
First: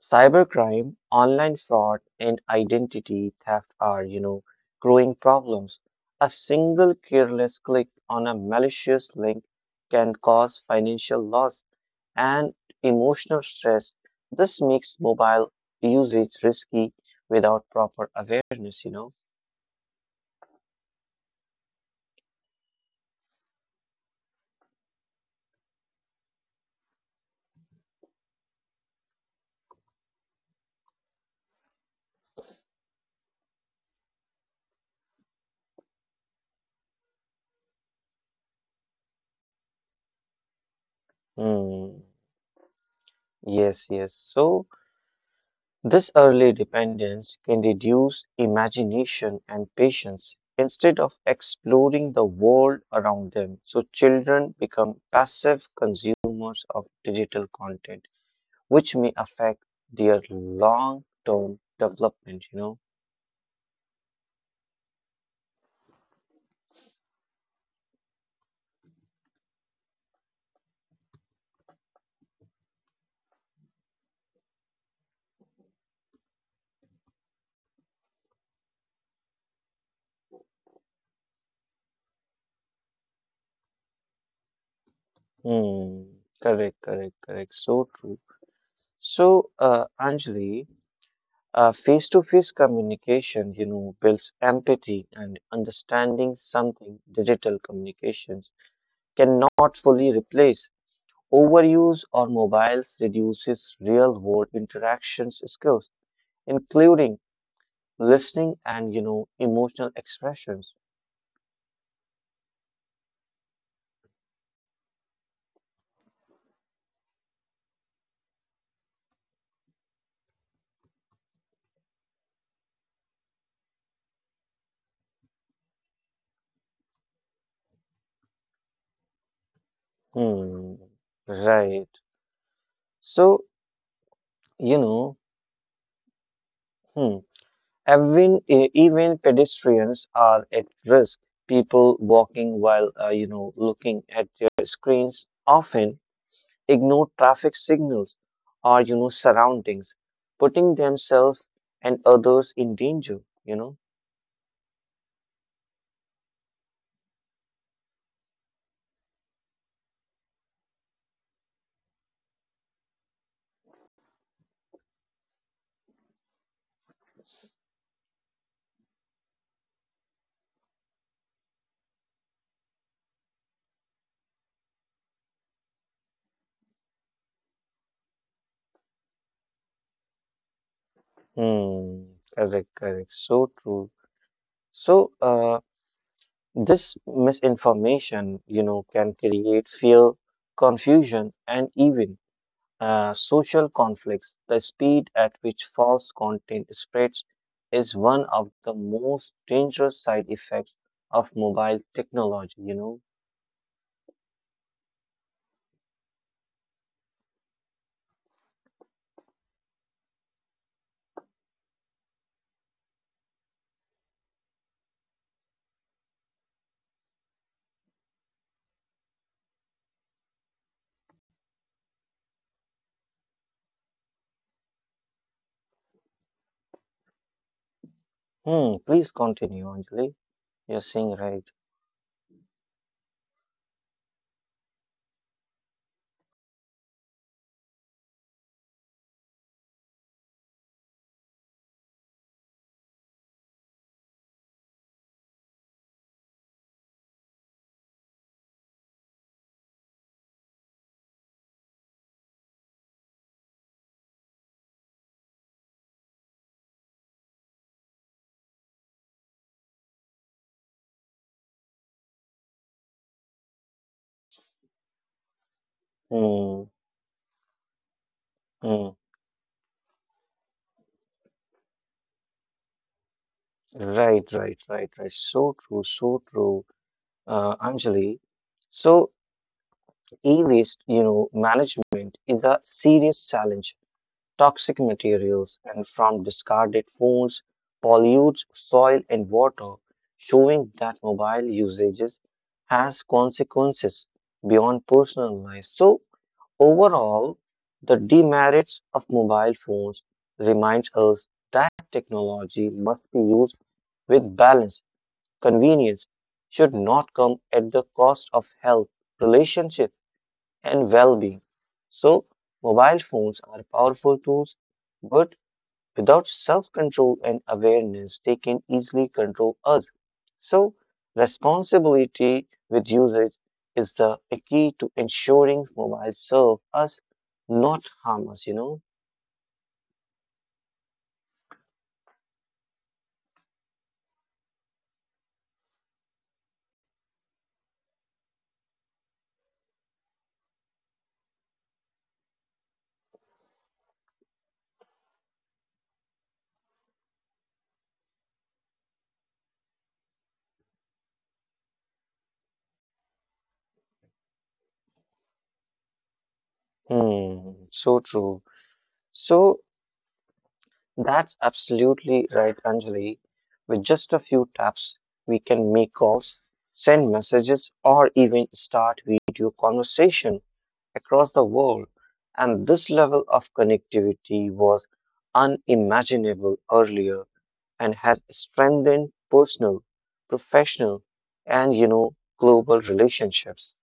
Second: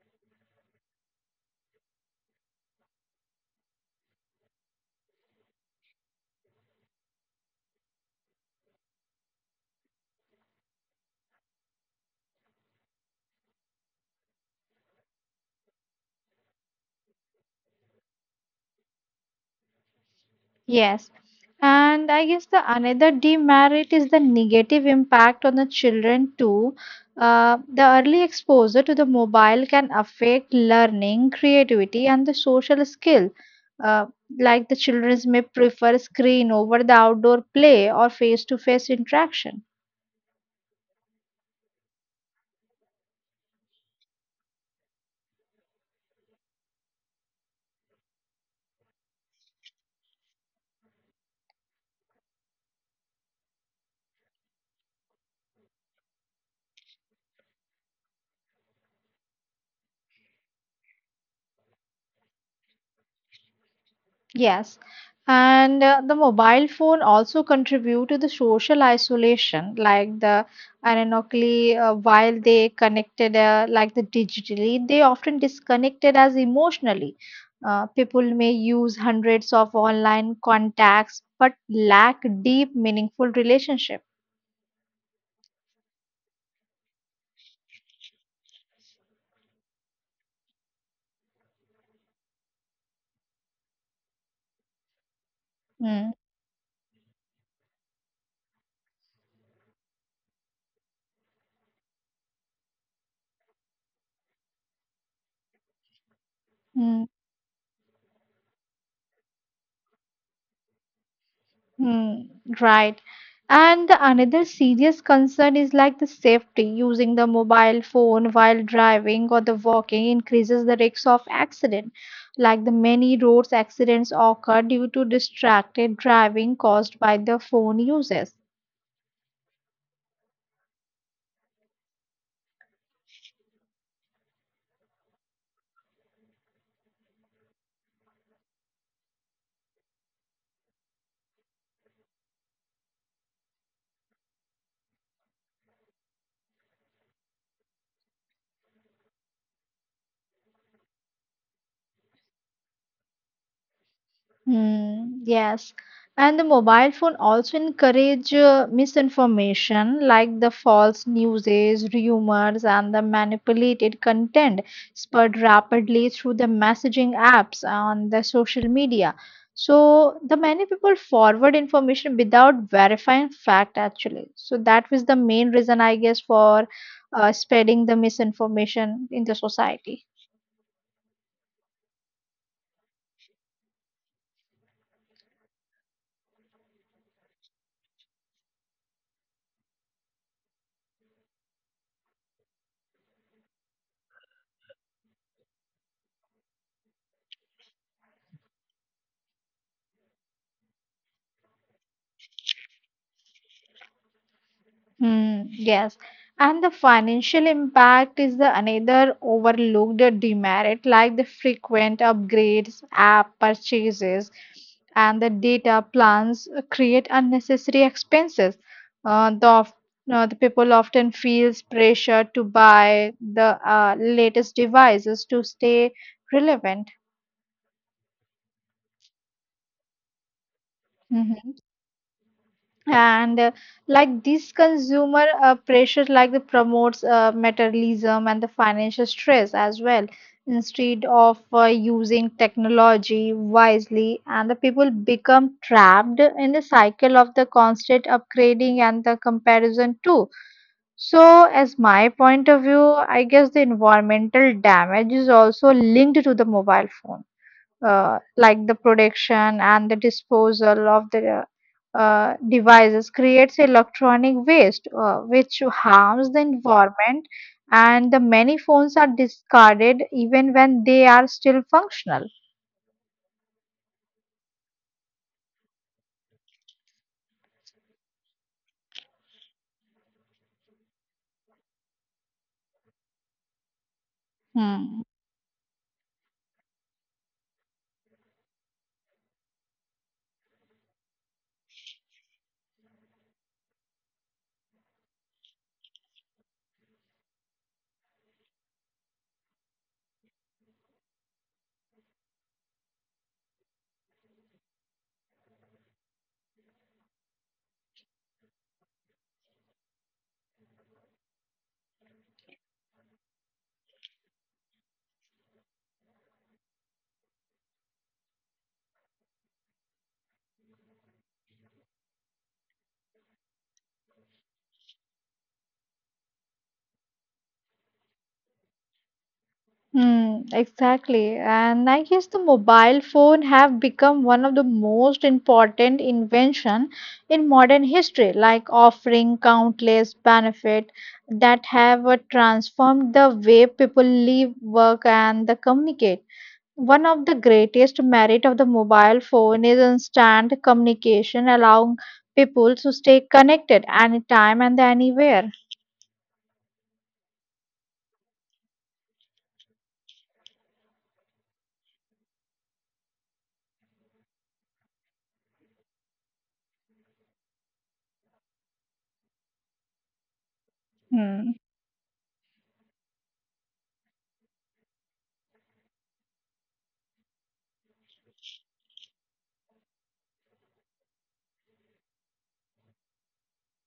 A: Cybercrime, online fraud, and identity theft are, growing problems. A single careless click on a malicious link can cause financial loss and emotional stress. This makes mobile usage risky without proper awareness.
B: Yes. And I guess the another demerit is the negative impact on the children too. The early exposure to the mobile can affect learning, creativity, and the social skill. Uh, like the children may prefer screen over the outdoor play or face-to-face interaction.
A: Hmm. Yes, yes. So, this early dependence can reduce imagination and patience instead of exploring the world around them. So, children become passive consumers of digital content, which may affect their long term development. You
B: Yes, and the mobile phone also contribute to the social isolation, like the ironically, while they connected like the digitally, they often disconnected as emotionally. People may use hundreds of online contacts but lack deep, meaningful relationship.
A: know, Hmm, correct, correct, correct. So true. So, Anjali, face to face communication, builds empathy and
B: Mm.
A: understanding something digital communications cannot fully replace. Overuse or mobiles reduces real world interactions skills,
B: Mm.
A: including listening and emotional expressions.
B: Hmm, right. And the another serious concern is like the safety. Using the mobile phone while driving or the walking increases the risk of accident. Like the many roads accidents occur due to distracted driving caused by the phone uses.
A: Hmm. Right. So you know, hmm, even e- even pedestrians are at risk. People walking while looking at their screens often ignore traffic signals or surroundings, putting themselves and others in danger.
B: Hmm, yes. And the mobile phone also encourage misinformation like the false newses, rumors, and the manipulated content spread rapidly through the messaging apps on the social media. So the many people forward information without verifying fact actually. So that was the main reason I guess for spreading the misinformation in the society.
A: Hmm. Correct. Correct. So true. So this misinformation, can create fear, confusion, and even social conflicts. The speed at which false content spreads is one of the most dangerous side effects of mobile technology.
B: Mm, yes. And the financial impact is the another overlooked demerit, like the frequent upgrades, app purchases, and the data plans create unnecessary expenses. Uh, the, of- the people often feels pressure to buy the latest devices to stay relevant.
A: Hmm, please continue, Anjali. You're saying right.
B: Mhm. And like this consumer pressure like the promotes materialism and the financial stress as well instead of using technology wisely, and the people become trapped in the cycle of the constant upgrading and the comparison too. So as my point of view, I guess the environmental damage is also linked to the mobile phone, like the production and the disposal of the devices creates electronic waste, which harms the
A: Mm,
B: environment, and the many phones
A: mm.
B: are discarded even when they are still functional.
A: Right, right, right, right. So true, Anjali. So e-waste, management is a serious challenge. Toxic
B: Hmm.
A: materials and from discarded phones pollute soil and water, showing that mobile usages has consequences beyond personal life. So overall, the demerits of mobile phones reminds us that technology must be used with balance. Convenience should not come at the cost of health, relationship, and well-being. So, mobile phones are powerful tools, but without self control and awareness, they can easily control us. So, responsibility with usage is the a key to ensuring mobiles serve us, not harm us,
B: Hmm, exactly. And I guess the mobile phone have become one of the most important invention in modern history, like offering countless benefit that have transformed the way people live, work, and the communicate. One of the greatest merit of the mobile phone is instant communication, allowing people to stay connected anytime and anywhere.
A: Hmm, so true. So, that's absolutely right, Anjali. With just a few taps, we can make calls, send messages, or even start video conversation across the
B: Hmm.
A: world, and this level of connectivity was unimaginable earlier and has strengthened personal, professional, and global relationships.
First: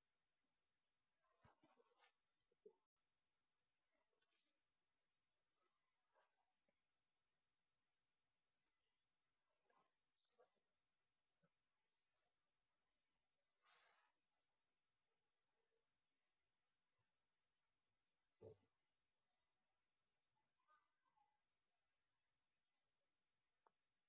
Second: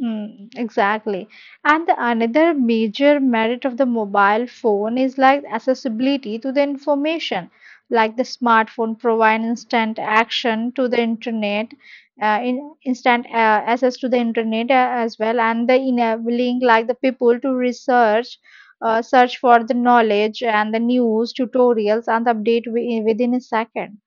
B: Mm, exactly. And the another major merit of the mobile phone is like accessibility to the information. Like the smartphone provide instant action to the internet, in, instant access to the internet as well, and the enabling like the people to research, search for the knowledge and the news, tutorials, and update within a second.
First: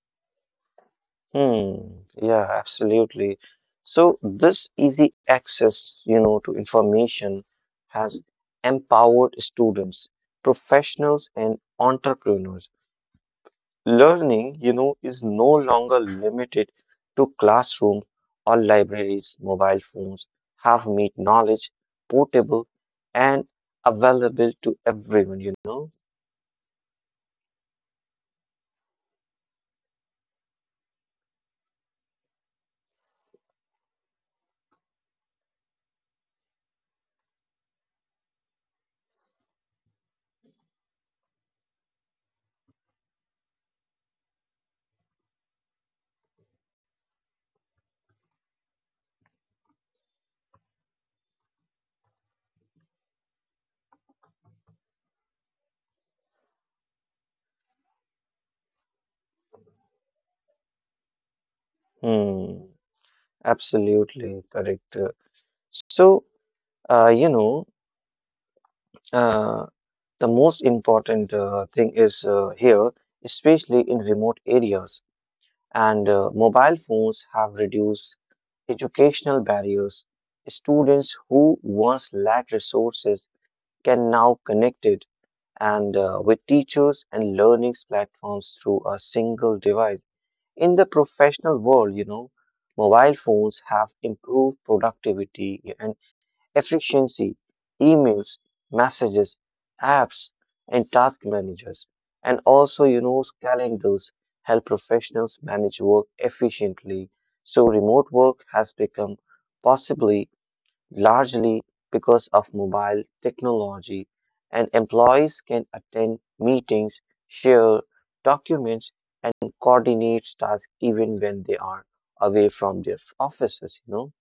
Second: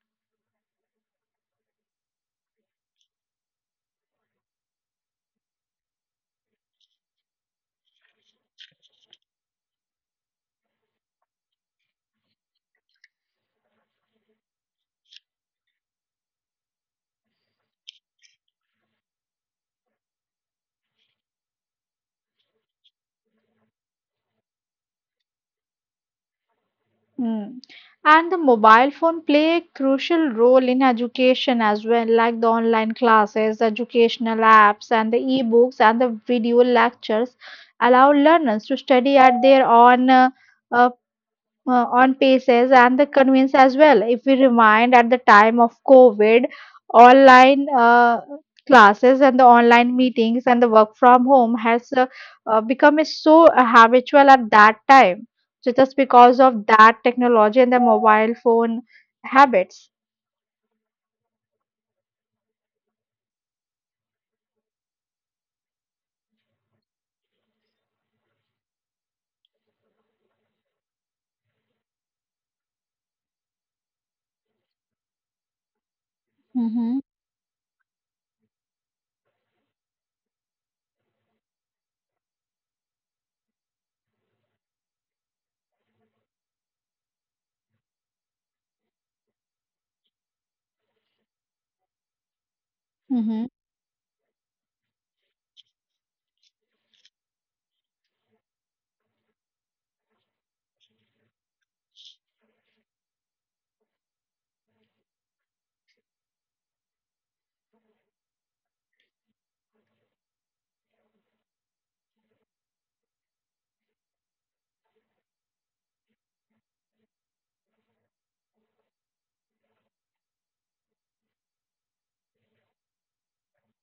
A: Hmm, yeah, absolutely. So this easy access, to information has empowered students, professionals, and entrepreneurs. Learning, is no longer limited to classrooms or libraries. Mobile phones have made knowledge portable and available to everyone,
B: Mm. And the mobile phone play a crucial role in education as well, like the online classes, educational apps, and the e-books and the video lectures allow learners to study at their own uh, on paces and the convenience as well. If we remind at the time of COVID, online classes and the online meetings and the work from home has become is so habitual at that time. So just because of that technology and the mobile phone habits.
A: Hmm, absolutely correct. So, uh, you know, uh, the most important thing is here, especially in remote areas, and mobile phones
B: Mm-hmm.
A: have reduced educational barriers. Students who once lacked resources can now connect it and with teachers and learning platforms through a single device. In the professional world, mobile phones have improved productivity and efficiency, emails, messages, apps, and task managers. And also, calendars help professionals manage work efficiently. So, remote work has become possibly largely because of mobile technology, and employees can attend meetings, share documents, and coordinate tasks even when they are away from their offices,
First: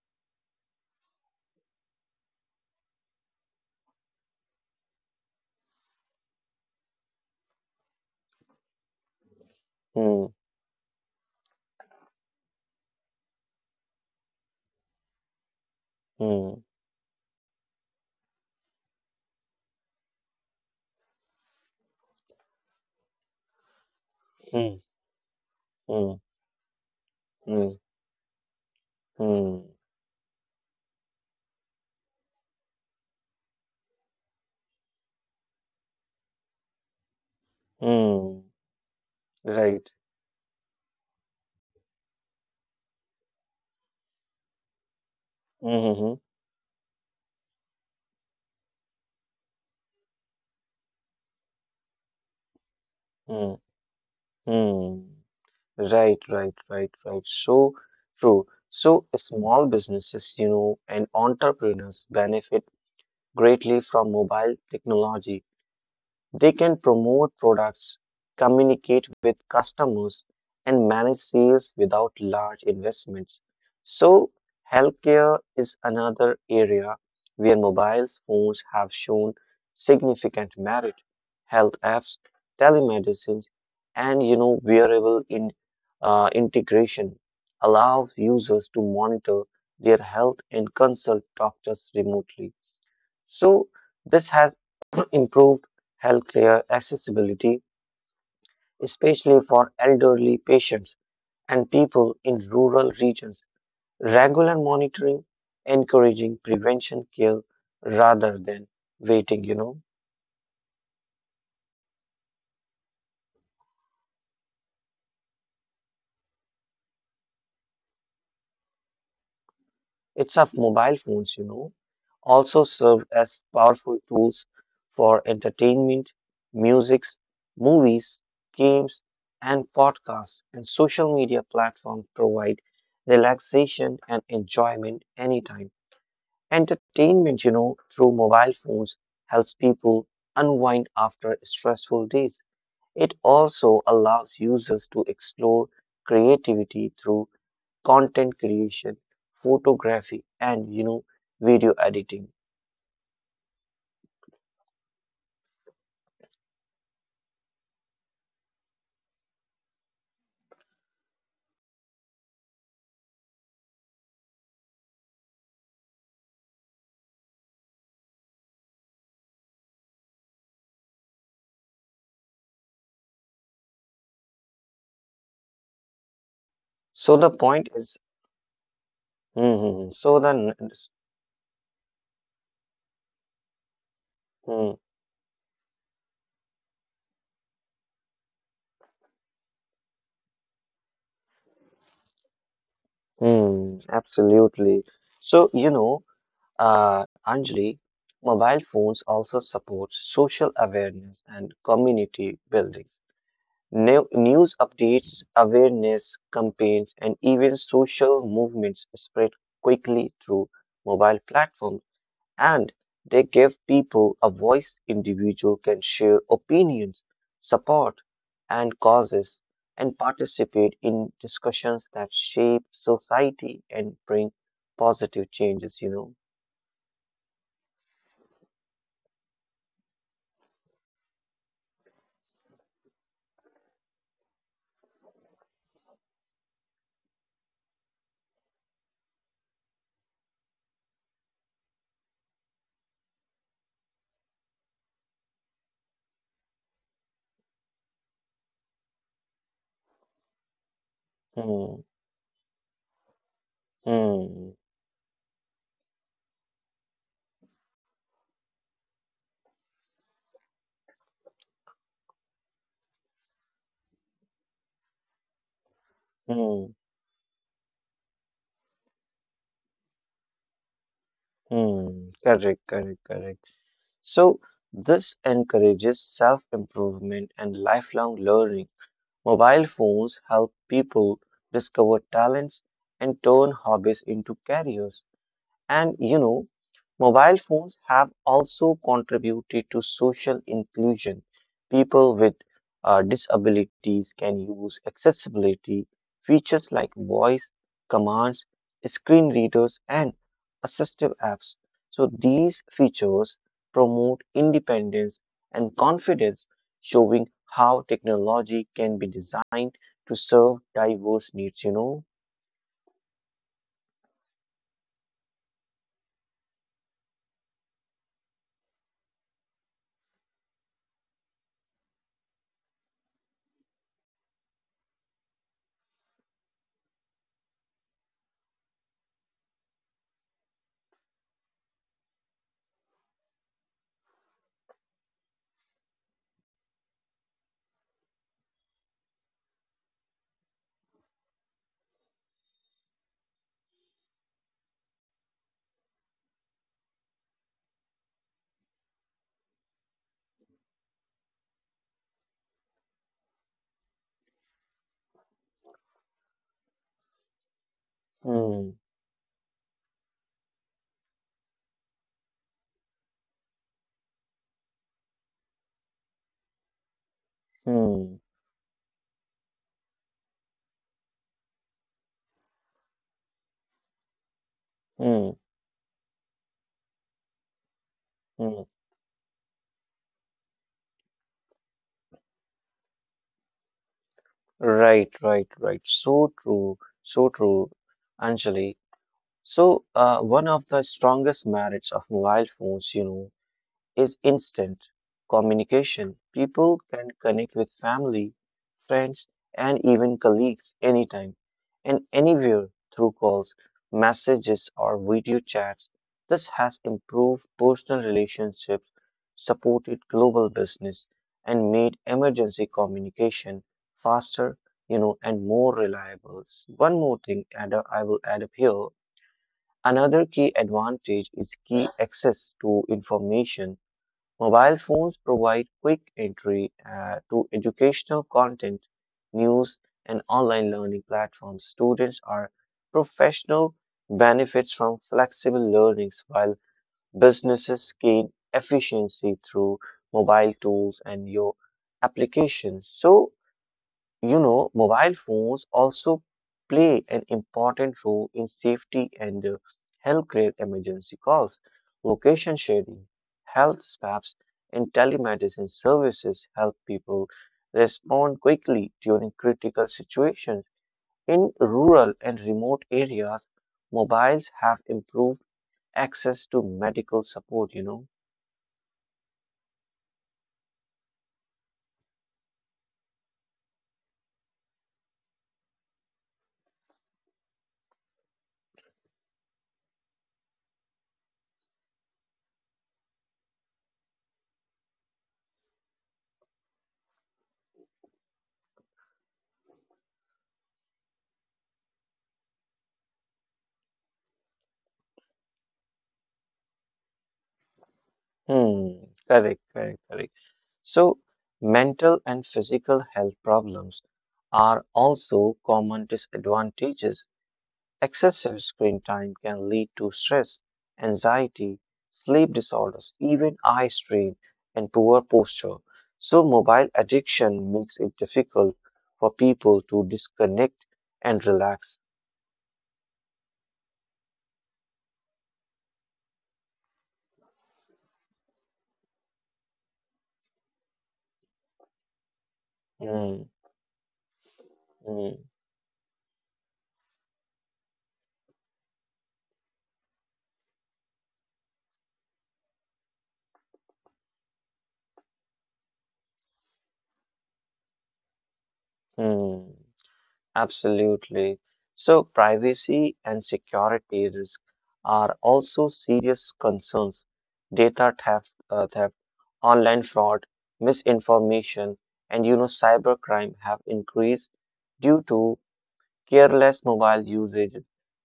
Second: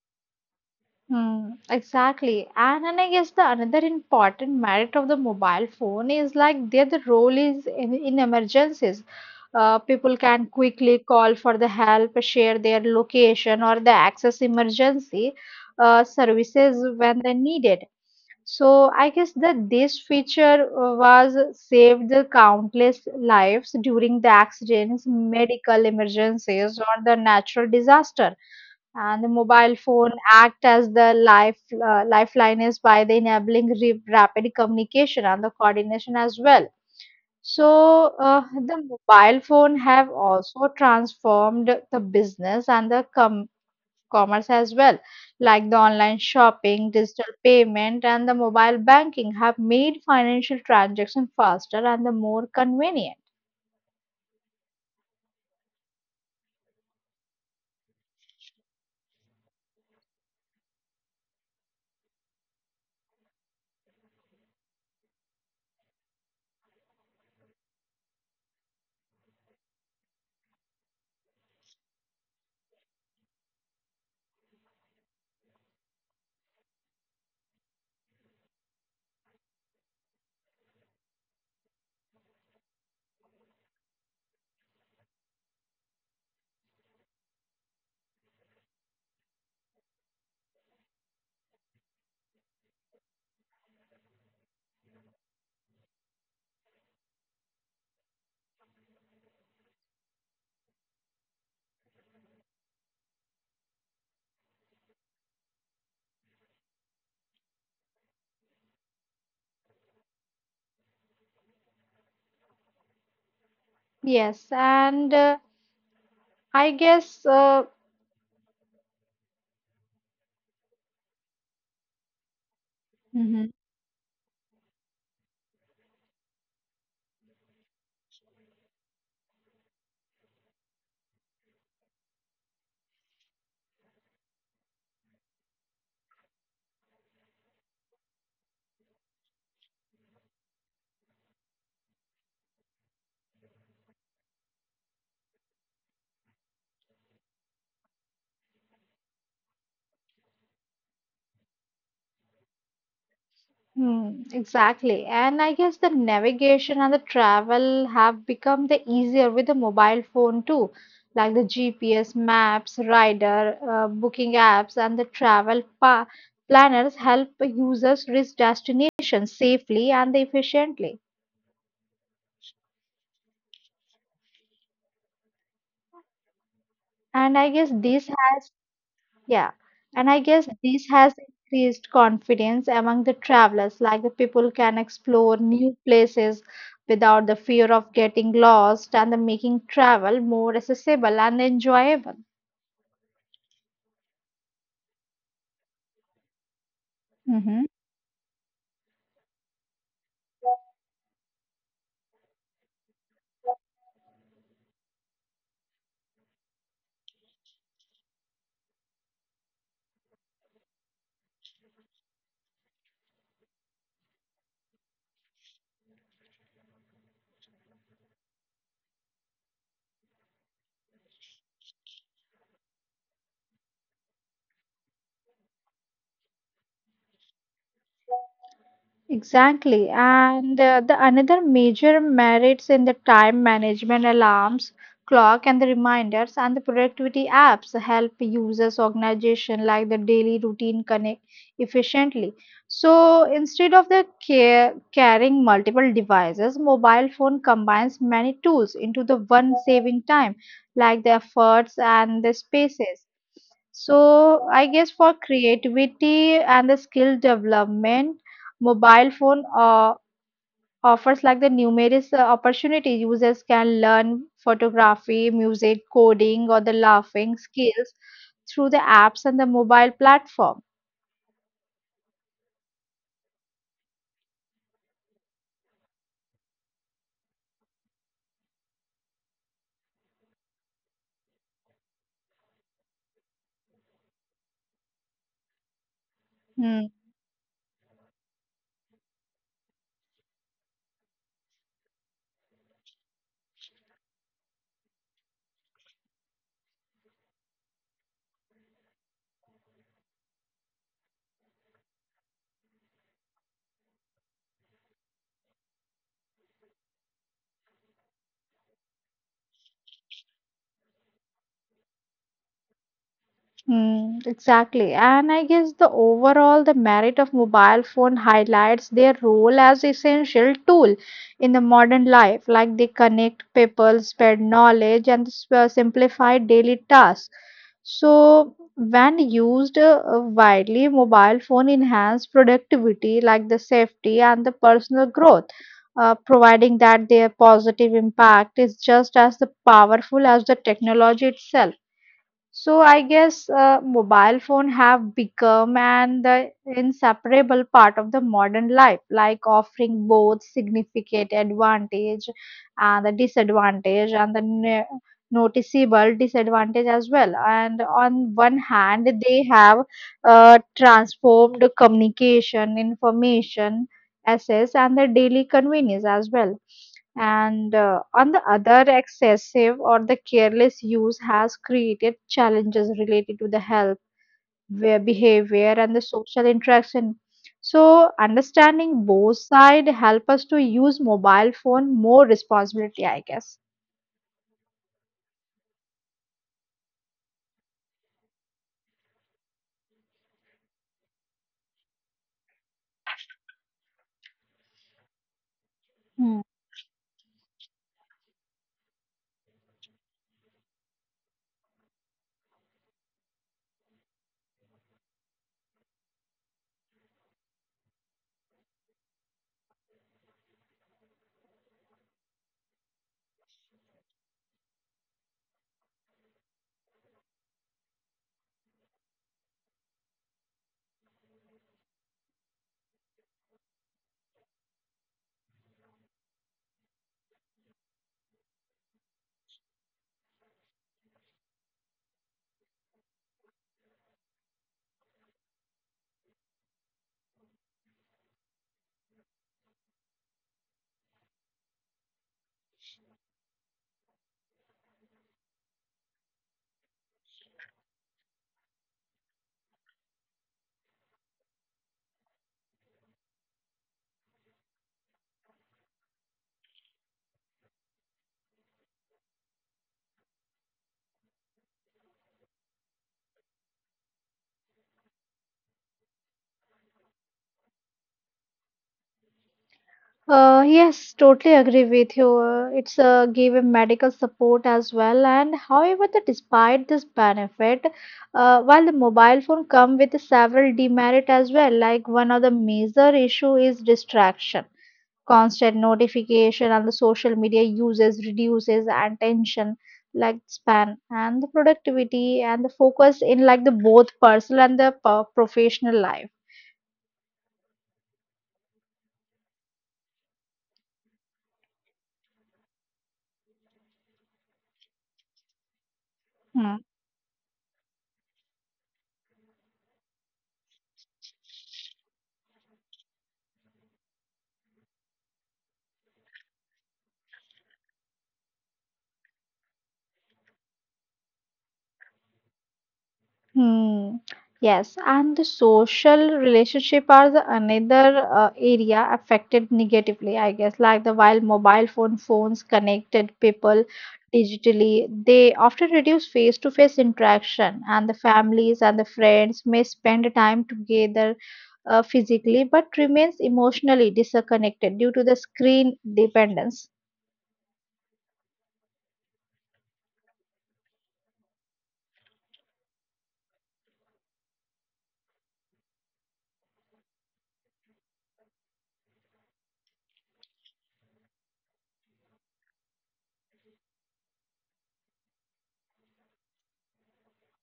B: Hmm, exactly. And I guess the another important merit of the mobile phone is like their the role is in emergencies. People
A: Hmm,
B: can quickly call for the help, share their location or the access emergency services
A: hmm,
B: when they need it. So I guess that this feature was saved the countless lives during the
A: hmm,
B: accidents, medical
A: hmm.
B: emergencies, or the natural
A: Mm,
B: disaster, and the mobile
A: mm,
B: phone act as the life lifeline is by the enabling rapid communication and the coordination as well. So
A: mm,
B: the mobile phone have
A: right.
B: also transformed the business and the commerce as well, like the online
A: Mm-hmm,
B: shopping, digital payment and the mobile banking have made financial transaction faster and the more convenient.
A: mm, mm. Right, right, right, right. So true. So small businesses, and entrepreneurs benefit greatly from mobile technology. They can promote products, communicate with customers, and manage sales without large investments. So, healthcare is another area where mobile phones have shown significant merit. Health apps, telemedicines, and wearable in, integration allow users to monitor their health and consult doctors remotely. So, this has improved healthcare accessibility, especially for elderly patients and people in rural regions. Regular monitoring, encouraging prevention care rather than waiting,
B: Yes, and i guess uh,
A: It's up. Mobile phones, also serve
B: mhm.
A: as powerful tools for entertainment, musics, movies, games, and podcasts, and social media platforms provide relaxation and enjoyment anytime. Entertainment, through mobile phones helps people unwind after stressful days. It also allows users to explore creativity through content creation, photography, and, video editing.
B: Hmm, exactly. And I guess the navigation and the travel have become the easier with the mobile phone too, like the GPS maps, rider, booking apps, and the travel pa planners help users reach destinations safely and efficiently. And I
A: So the
B: guess this
A: point is,
B: has Yeah, and I
A: hmm
B: guess
A: so the,
B: this has increased confidence among the travelers, like the people can
A: mm,
B: explore new places without the fear of getting lost and the making travel more accessible and enjoyable.
A: mm, absolutely. So,
B: Mm-hmm.
A: Anjali, mobile phones also support social awareness and community building. New- News updates, awareness campaigns, and even social movements spread quickly through mobile platforms, and they give people a voice. Individual can share opinions, support, and causes, and participate in discussions that shape society and bring positive changes.
B: Exactly. And the another major merits in the time management alarms, clock and the reminders and the productivity apps help users organization like the daily routine connect efficiently. So instead of the carrying multiple devices, mobile phone combines many tools into the one saving time like the efforts
A: Know.
B: and the spaces.
A: Hmm.
B: So I guess
A: Hmm.
B: for creativity and the skill development, mobile phone offers like the numerous opportunity. Users can learn photography, music, coding, or the
A: Hmm.
B: laughing skills through the apps and the mobile platform.
A: Hmm. Correct. Correct. Correct. So, this encourages self improvement and lifelong learning. Mobile phones help people discover talents and turn hobbies into careers. And
B: Hmm.
A: mobile phones have also contributed to social inclusion. People with disabilities can use accessibility features like voice commands, screen readers, and assistive apps. So these features promote independence and confidence, showing how technology can be designed to serve diverse needs,
B: Hmm, exactly. And I guess the overall the merit of mobile phone highlights their role as essential tool in the modern life. Like they connect people, spread knowledge, and simplify daily tasks. So when used widely, mobile phone enhance productivity, like the safety and the personal growth, providing that their positive impact is just as the powerful as the technology itself. So I guess mobile phone have become an the inseparable part of the modern life, like offering both significant advantage and the disadvantage, and the noticeable disadvantage as well. And on one
A: Hmm,
B: hand, they have transformed communication, information, access, and the daily convenience as well. And on
A: hmm,
B: the other, excessive or the careless use has created challenges related to the health, where
A: hmm,
B: behavior, and the social interaction. So,
A: hmm.
B: understanding both side help us to use mobile phone more responsibility, I guess.
A: Right, right, right. So true, Anjali. So, one of the strongest merits of mobile phones, is instant communication.
B: Hmm.
A: People can connect with family, friends, and even colleagues anytime and anywhere through calls, messages, or video chats. This has improved personal relationships, supported global business, and made emergency communication faster, and more reliable. One more thing add up- I will add up here. Another key advantage is key access to information. Mobile phones provide quick entry to educational content, news, and online learning platforms. Students are professional benefits from flexible learnings while businesses gain efficiency through mobile tools and your applications. So mobile phones also play an important role in safety and healthcare emergency calls, location sharing, health apps, and telemedicine services help people respond quickly during critical situations. In rural and remote areas, mobiles have improved access to medical support,
B: Yes, totally agree with you. It's give a medical support as well. And however, the, despite this benefit, while the mobile phone come with several demerit as well, like one of the major issue is distraction, constant notification and the social media uses reduces attention like span and the productivity and the focus in like the both personal and the professional life.
A: Hmm, correct, correct, correct. So, mental and physical health problems are also common
B: Hmm.
A: disadvantages. Excessive screen time can lead to stress, anxiety, sleep disorders, even eye strain, and poor posture. So, mobile addiction makes it difficult for people to disconnect and relax.
B: Hmm. Yes, and the social relationship are the another area affected negatively, I guess. Like the while mobile phone
A: Hmm,
B: phones connected people
A: hmm,
B: digitally, they often reduce face-to-face interaction, and the families and the friends may spend time together physically, but remains emotionally disconnected due to the screen dependence.
A: hmm. Absolutely. So, privacy and security risks are also serious concerns. Data theft, theft, online fraud, misinformation, and cybercrime have increased due to careless mobile usage.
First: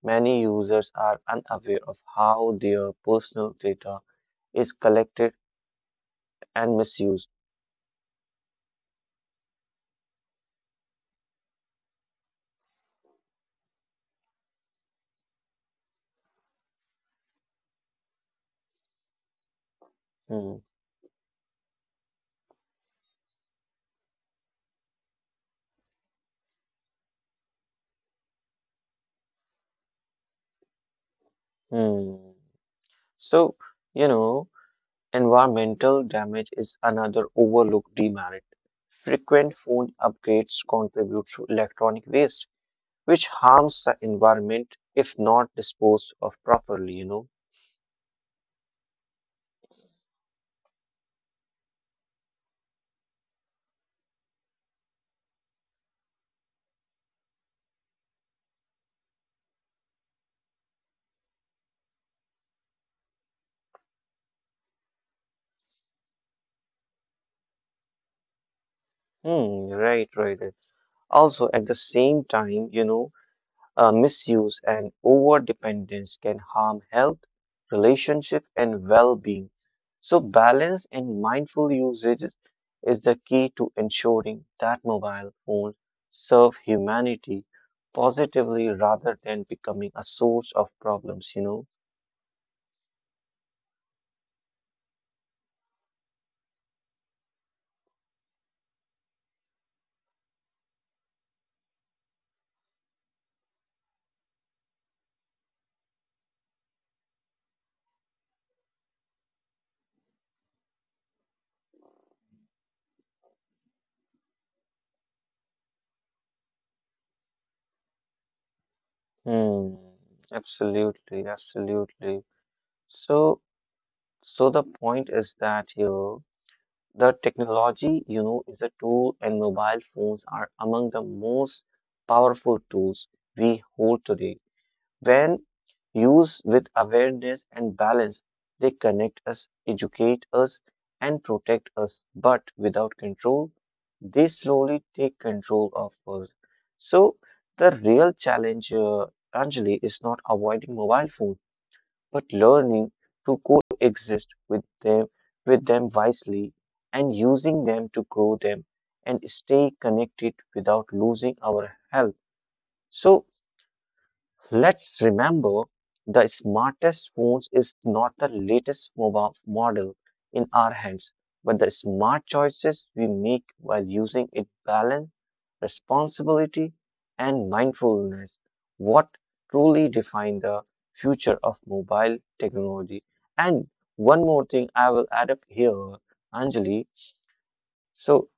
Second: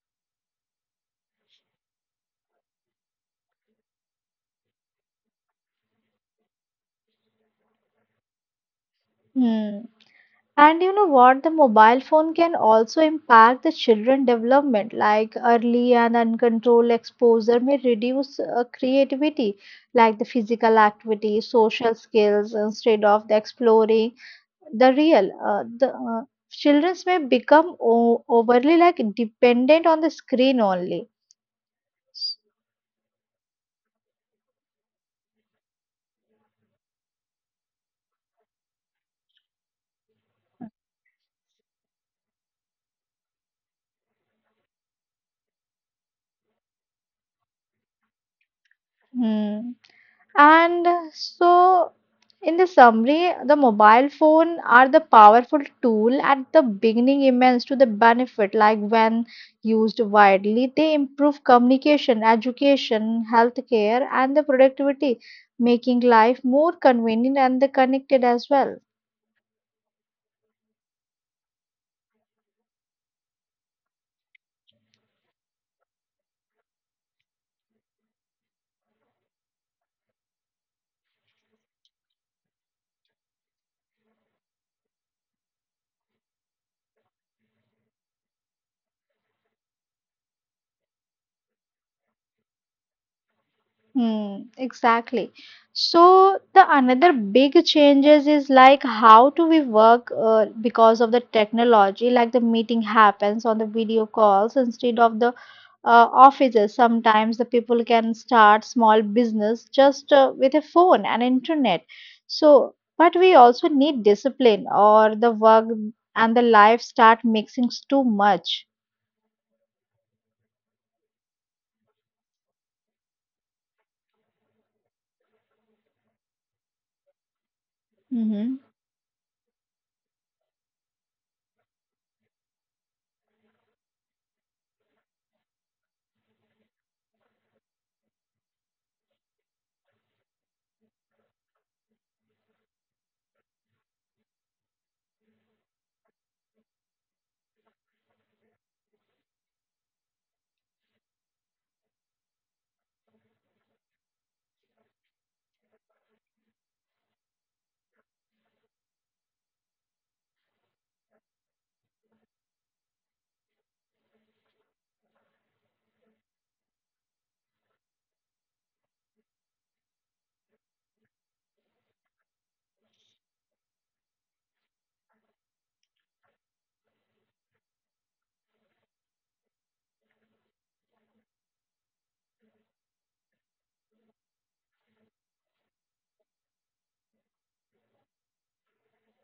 A: Many users are unaware of how their personal data is collected and misused.
B: Hmm. And you know what? The mobile phone can also impact the children development, like early and uncontrolled exposure may reduce creativity, like the physical
A: Hmm.
B: activity, social skills, instead of the exploring the real. The children may become overly like dependent on the screen only.
A: Hmm. So, you know. Environmental damage is another overlooked demerit. Frequent phone upgrades contribute to electronic waste, which harms the environment if not disposed of properly,
B: Hmm. And so, in the summary, the mobile phone are the powerful tool at the beginning immense to the benefit, like when used widely, they improve communication, education, healthcare, and the productivity, making life more convenient and the connected as well.
A: Hmm, right, right, right. Also, at the same time, misuse and over dependence can harm health, relationship, and well being. So, balance and mindful usage is the key to ensuring that mobile phones serve humanity positively rather than becoming a source of problems,
B: Hmm, exactly. So the another big changes is like how do we work because of the technology? Like the meeting happens on the video calls instead of the offices. Sometimes the people can start small business just with a phone and internet. So, but we also need discipline, or the work and the life start mixing too much.
A: Hmm, absolutely, absolutely. So, so the point is that here the
B: Mm-hmm.
A: technology, is a tool, and mobile phones are among the most powerful tools we hold today. When used with awareness and balance, they connect us, educate us, and protect us. But without control, they slowly take control of us. So, the real challenge, Anjali, is not avoiding mobile phones but learning to coexist with them wisely and using them to grow them and stay connected without losing our health. So let's remember the smartest phones is not the latest mobile model in our hands, but the smart choices we make while using it balance, responsibility, and mindfulness. What truly define the future of mobile technology. And one more thing I will add up here, Anjali. So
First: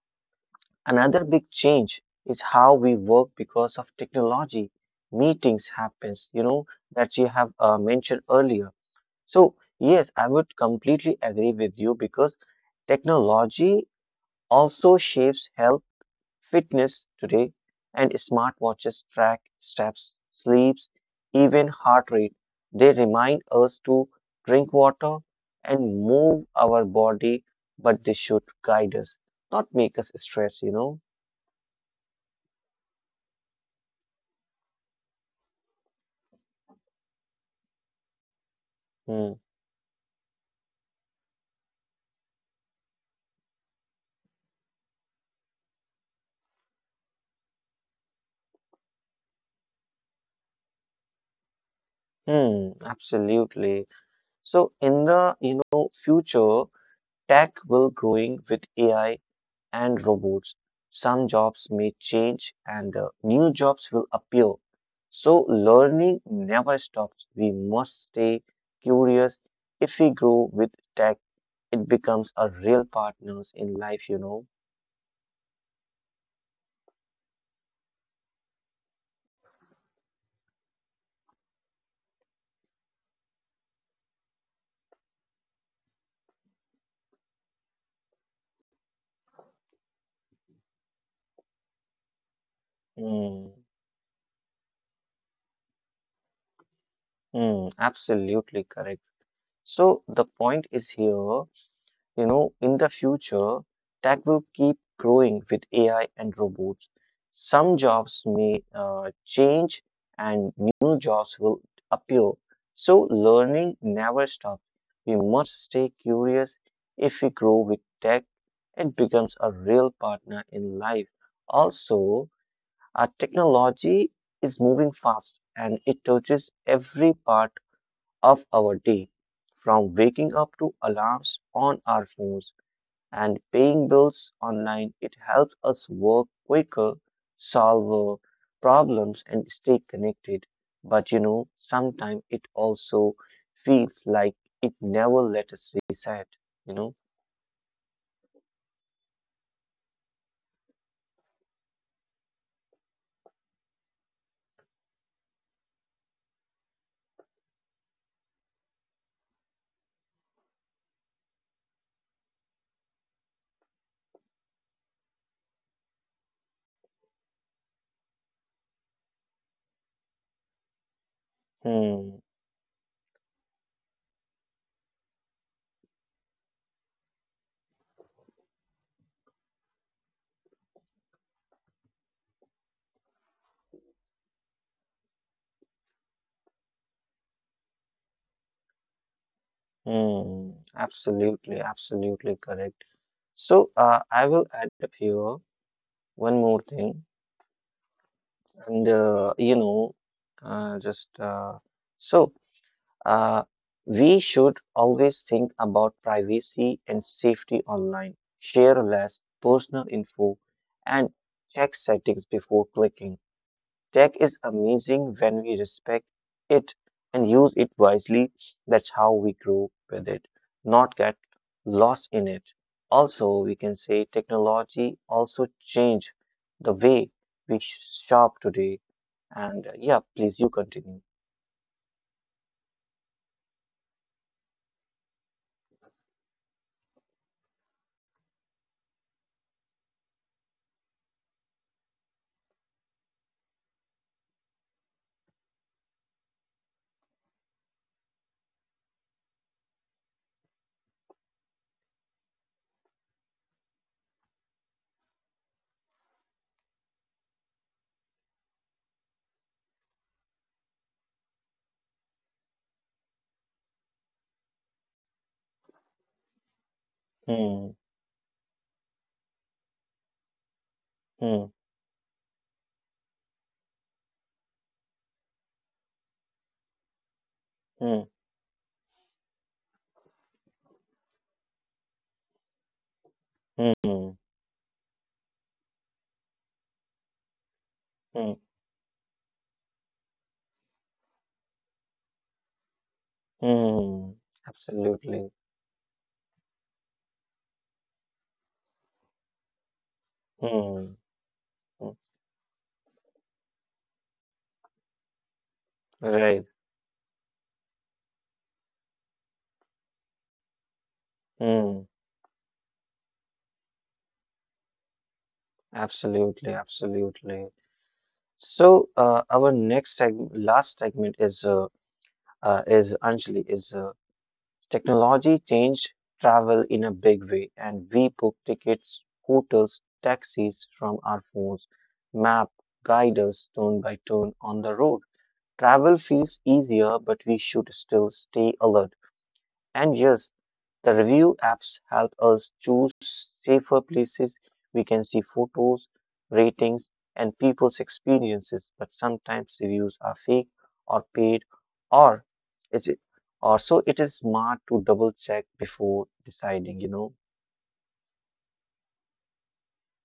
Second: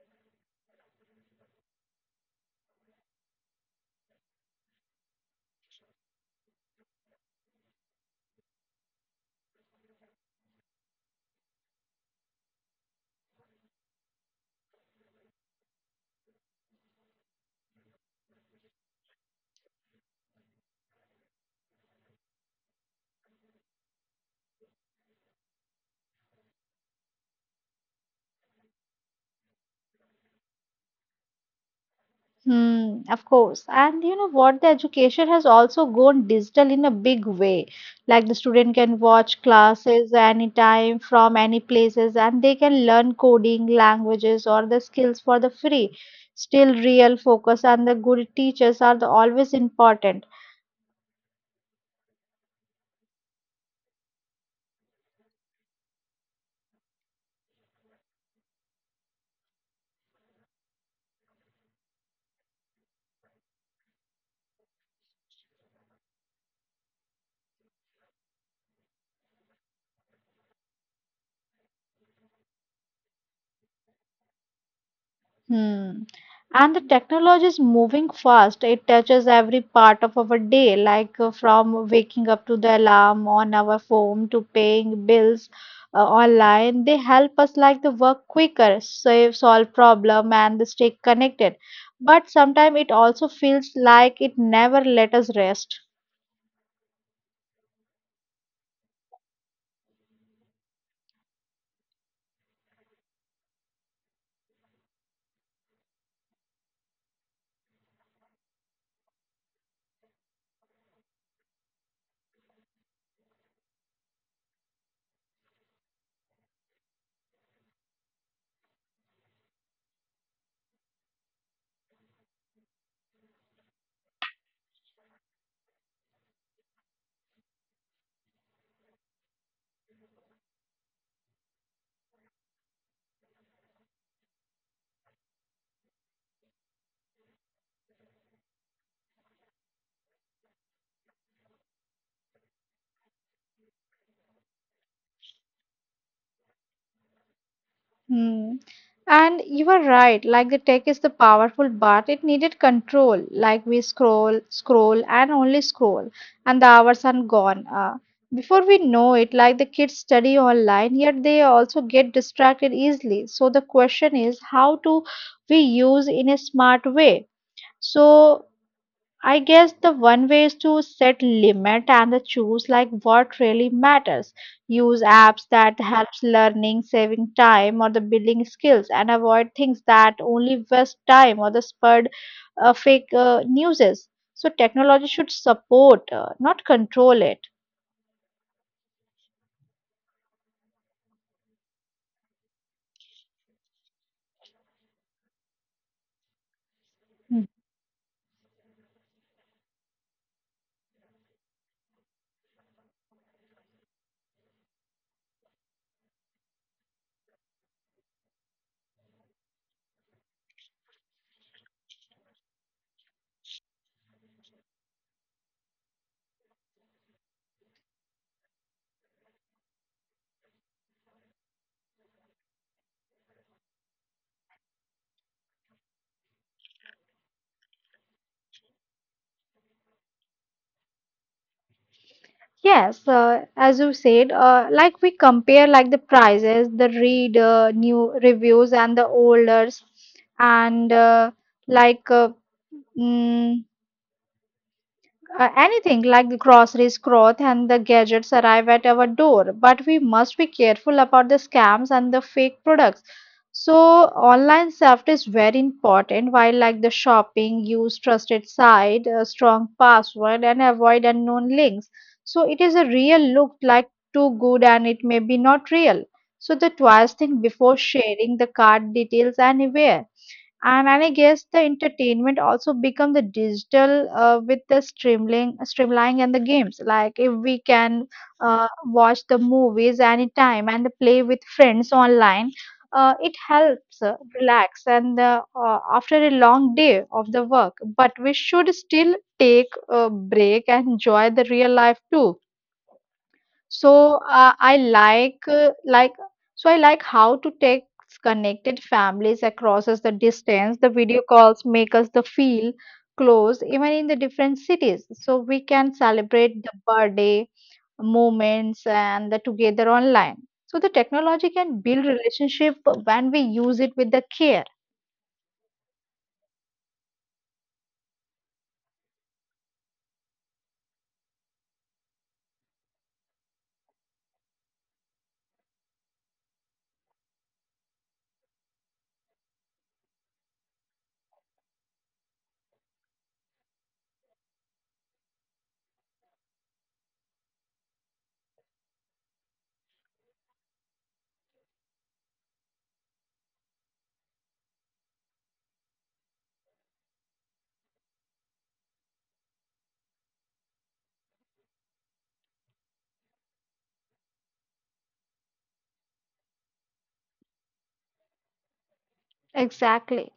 A: another big change is how we work because of technology. Meetings happens, that you have mentioned earlier. So yes, I would completely agree with you because technology also shapes health, fitness today, and smartwatches track steps, sleeps, even heart rate. They remind us to drink water and move our body, but they should guide us, not make us stress,
B: Hmm, of course. And you know what? The education has also gone digital in a big way. Like the student can
A: Hmm.
B: watch classes anytime from any places and they can learn coding, languages or the skills for the free. Still real focus and the good teachers are the always important.
A: Hmm, absolutely. So in the, future, tech will growing with AI and robots. Some jobs may change and new jobs will appear. So learning never stops. We must stay curious. If we grow with tech, it becomes a real partners in life,
B: Hmm. And the technology is moving fast. It touches every part of our day, like from waking up to the alarm on our phone to paying bills online. They help us like the work quicker, save, solve problem, and stay connected. But sometimes it also
A: Hmm,
B: feels like it never let us rest.
A: hmm, absolutely correct. So the point is here. In the future that will keep growing with AI and robots. Some jobs may change and new jobs will appear. So learning never stops. We must stay curious. If we grow with tech, it becomes a real partner in life. Also, our technology is moving fast and it touches every part of our day, from waking up to alarms on our phones and paying bills online, it helps us work quicker, solve problems, and stay connected. But sometimes it also feels like it never let us reset, you know?
B: Hmm. And you are right, like the tech is the powerful, but it needed control. Like we scroll, scroll, and only scroll, and the hours are gone. Before we know it, like the kids study online, yet they also get distracted easily. So the question is how to we use in a smart way. So I guess the one way is to set limit and the
A: Hmm,
B: choose like what really matters. Use apps that helps learning, saving time or the building skills and avoid things that only waste time or the spurred fake newses. So technology should support, not control it.
A: hmm, absolutely, absolutely correct. So I will add up here one more thing,
B: Hmm.
A: and just so. Uh, we should always think about privacy and safety online, share less personal info, and check settings before clicking. Tech is amazing when we respect it and use it wisely. That's how we grow with it, not get lost in it. Also, we can say technology also changed the way we shop today. And yeah, please you continue.
B: Yes, as you said, like we compare like the prices, the read new reviews and the olders, and uh, like uh, mm, anything like the groceries, cloth, and the gadgets arrive at our door, but we must be careful about the scams and the fake products. So, online safety is very important. While like the shopping, use trusted site, a strong password, and avoid unknown links. So, it is a real look like too good, and it may be not real. So, the twice think before
A: Hmm,
B: sharing the card details anywhere. And I guess
A: hmm,
B: the entertainment also become the digital with the streaming, streamlining and the games. Like if we can
A: hmm,
B: watch the movies anytime and play with friends online, it helps
A: hmm.
B: relax and after a long day of the work. But we
A: Mm,
B: should still take a break and enjoy the real life too. So,
A: mm,
B: I
A: absolutely.
B: like so I like how to take connected families across as the distance. The
A: Mm,
B: video calls make
A: mm,
B: us the feel close even in the different cities. So we can
A: right.
B: celebrate the birthday moments and the together online. So the technology can
A: Mm,
B: build relationship when we use it with the care.
A: absolutely. Absolutely. So, our next segment, last segment is Anjali is technology changed travel in a big way, and we book tickets, hotels, taxis from our phones. Map guide us turn by turn on the road. Travel feels easier, but we should still stay alert. And yes, the review apps help us choose safer places. We can see photos, ratings, and people's experiences, but sometimes reviews are fake or paid or it's or so it is smart to double check before deciding,
B: Exactly.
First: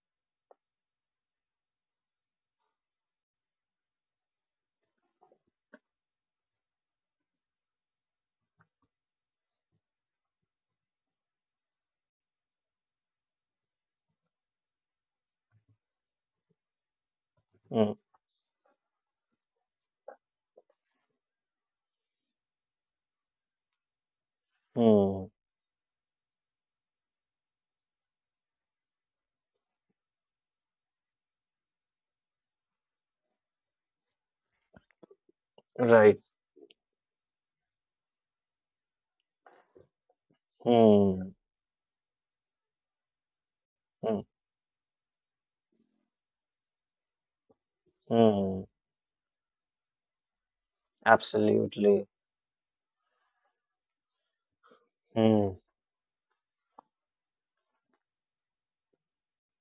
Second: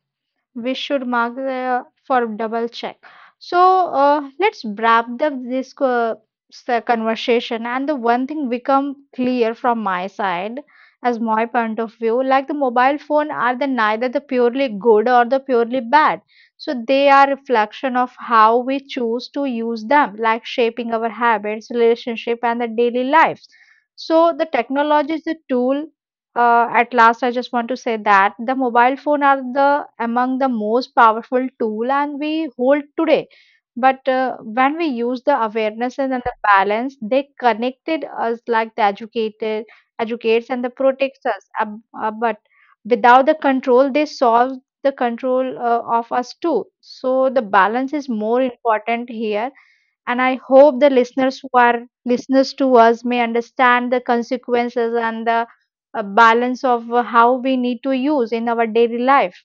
B: We should mark for double check. So let's wrap up this conversation. And the one thing become clear from my side, as my point of view, like the mobile phone are the neither the purely good or the purely bad. So they are
A: Mm,
B: reflection of how we choose to use them, like shaping our habits, relationship, and the daily lives. So the technology
A: mm,
B: is a tool at last, I just want to say that the mobile phone are the among the most powerful tool and we hold today. But when we use the
A: right.
B: awarenesses and the balance, they connected us like the educated, educates and the
A: Mm,
B: protects us. But without the control, they
A: mm,
B: solve the control of us too. So the balance is more
A: mm,
B: important here and I hope the listeners who are
A: absolutely.
B: listeners to us may understand the consequences and
A: Mm,
B: the balance of how we need to use in our daily life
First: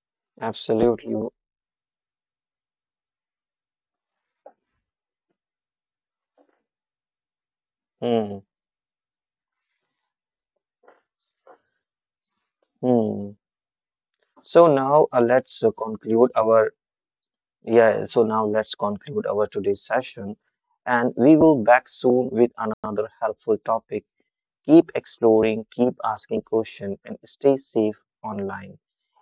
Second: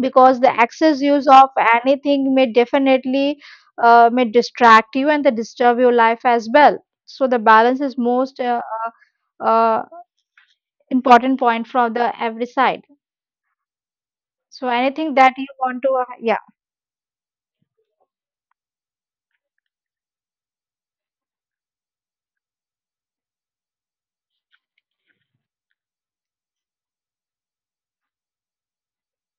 B: because the excess
A: absolutely.
B: use of anything may definitely may distract you and the disturb your life as well so the balance is
A: Mm,
B: most important point from the every side
A: mm. So
B: so
A: now
B: anything that you
A: let's
B: want to
A: conclude
B: yeah
A: our Yeah, so now let's conclude our today's session and we will back soon with another helpful topic. Keep exploring, keep asking questions and stay safe online.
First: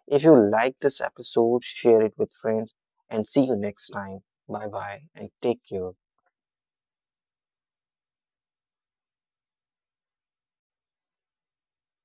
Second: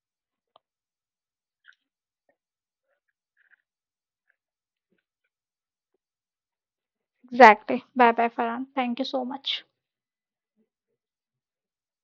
A: If you like this episode, share it with friends and see you next time. Bye bye and take care.
B: exactly bye bye farhan thank you so much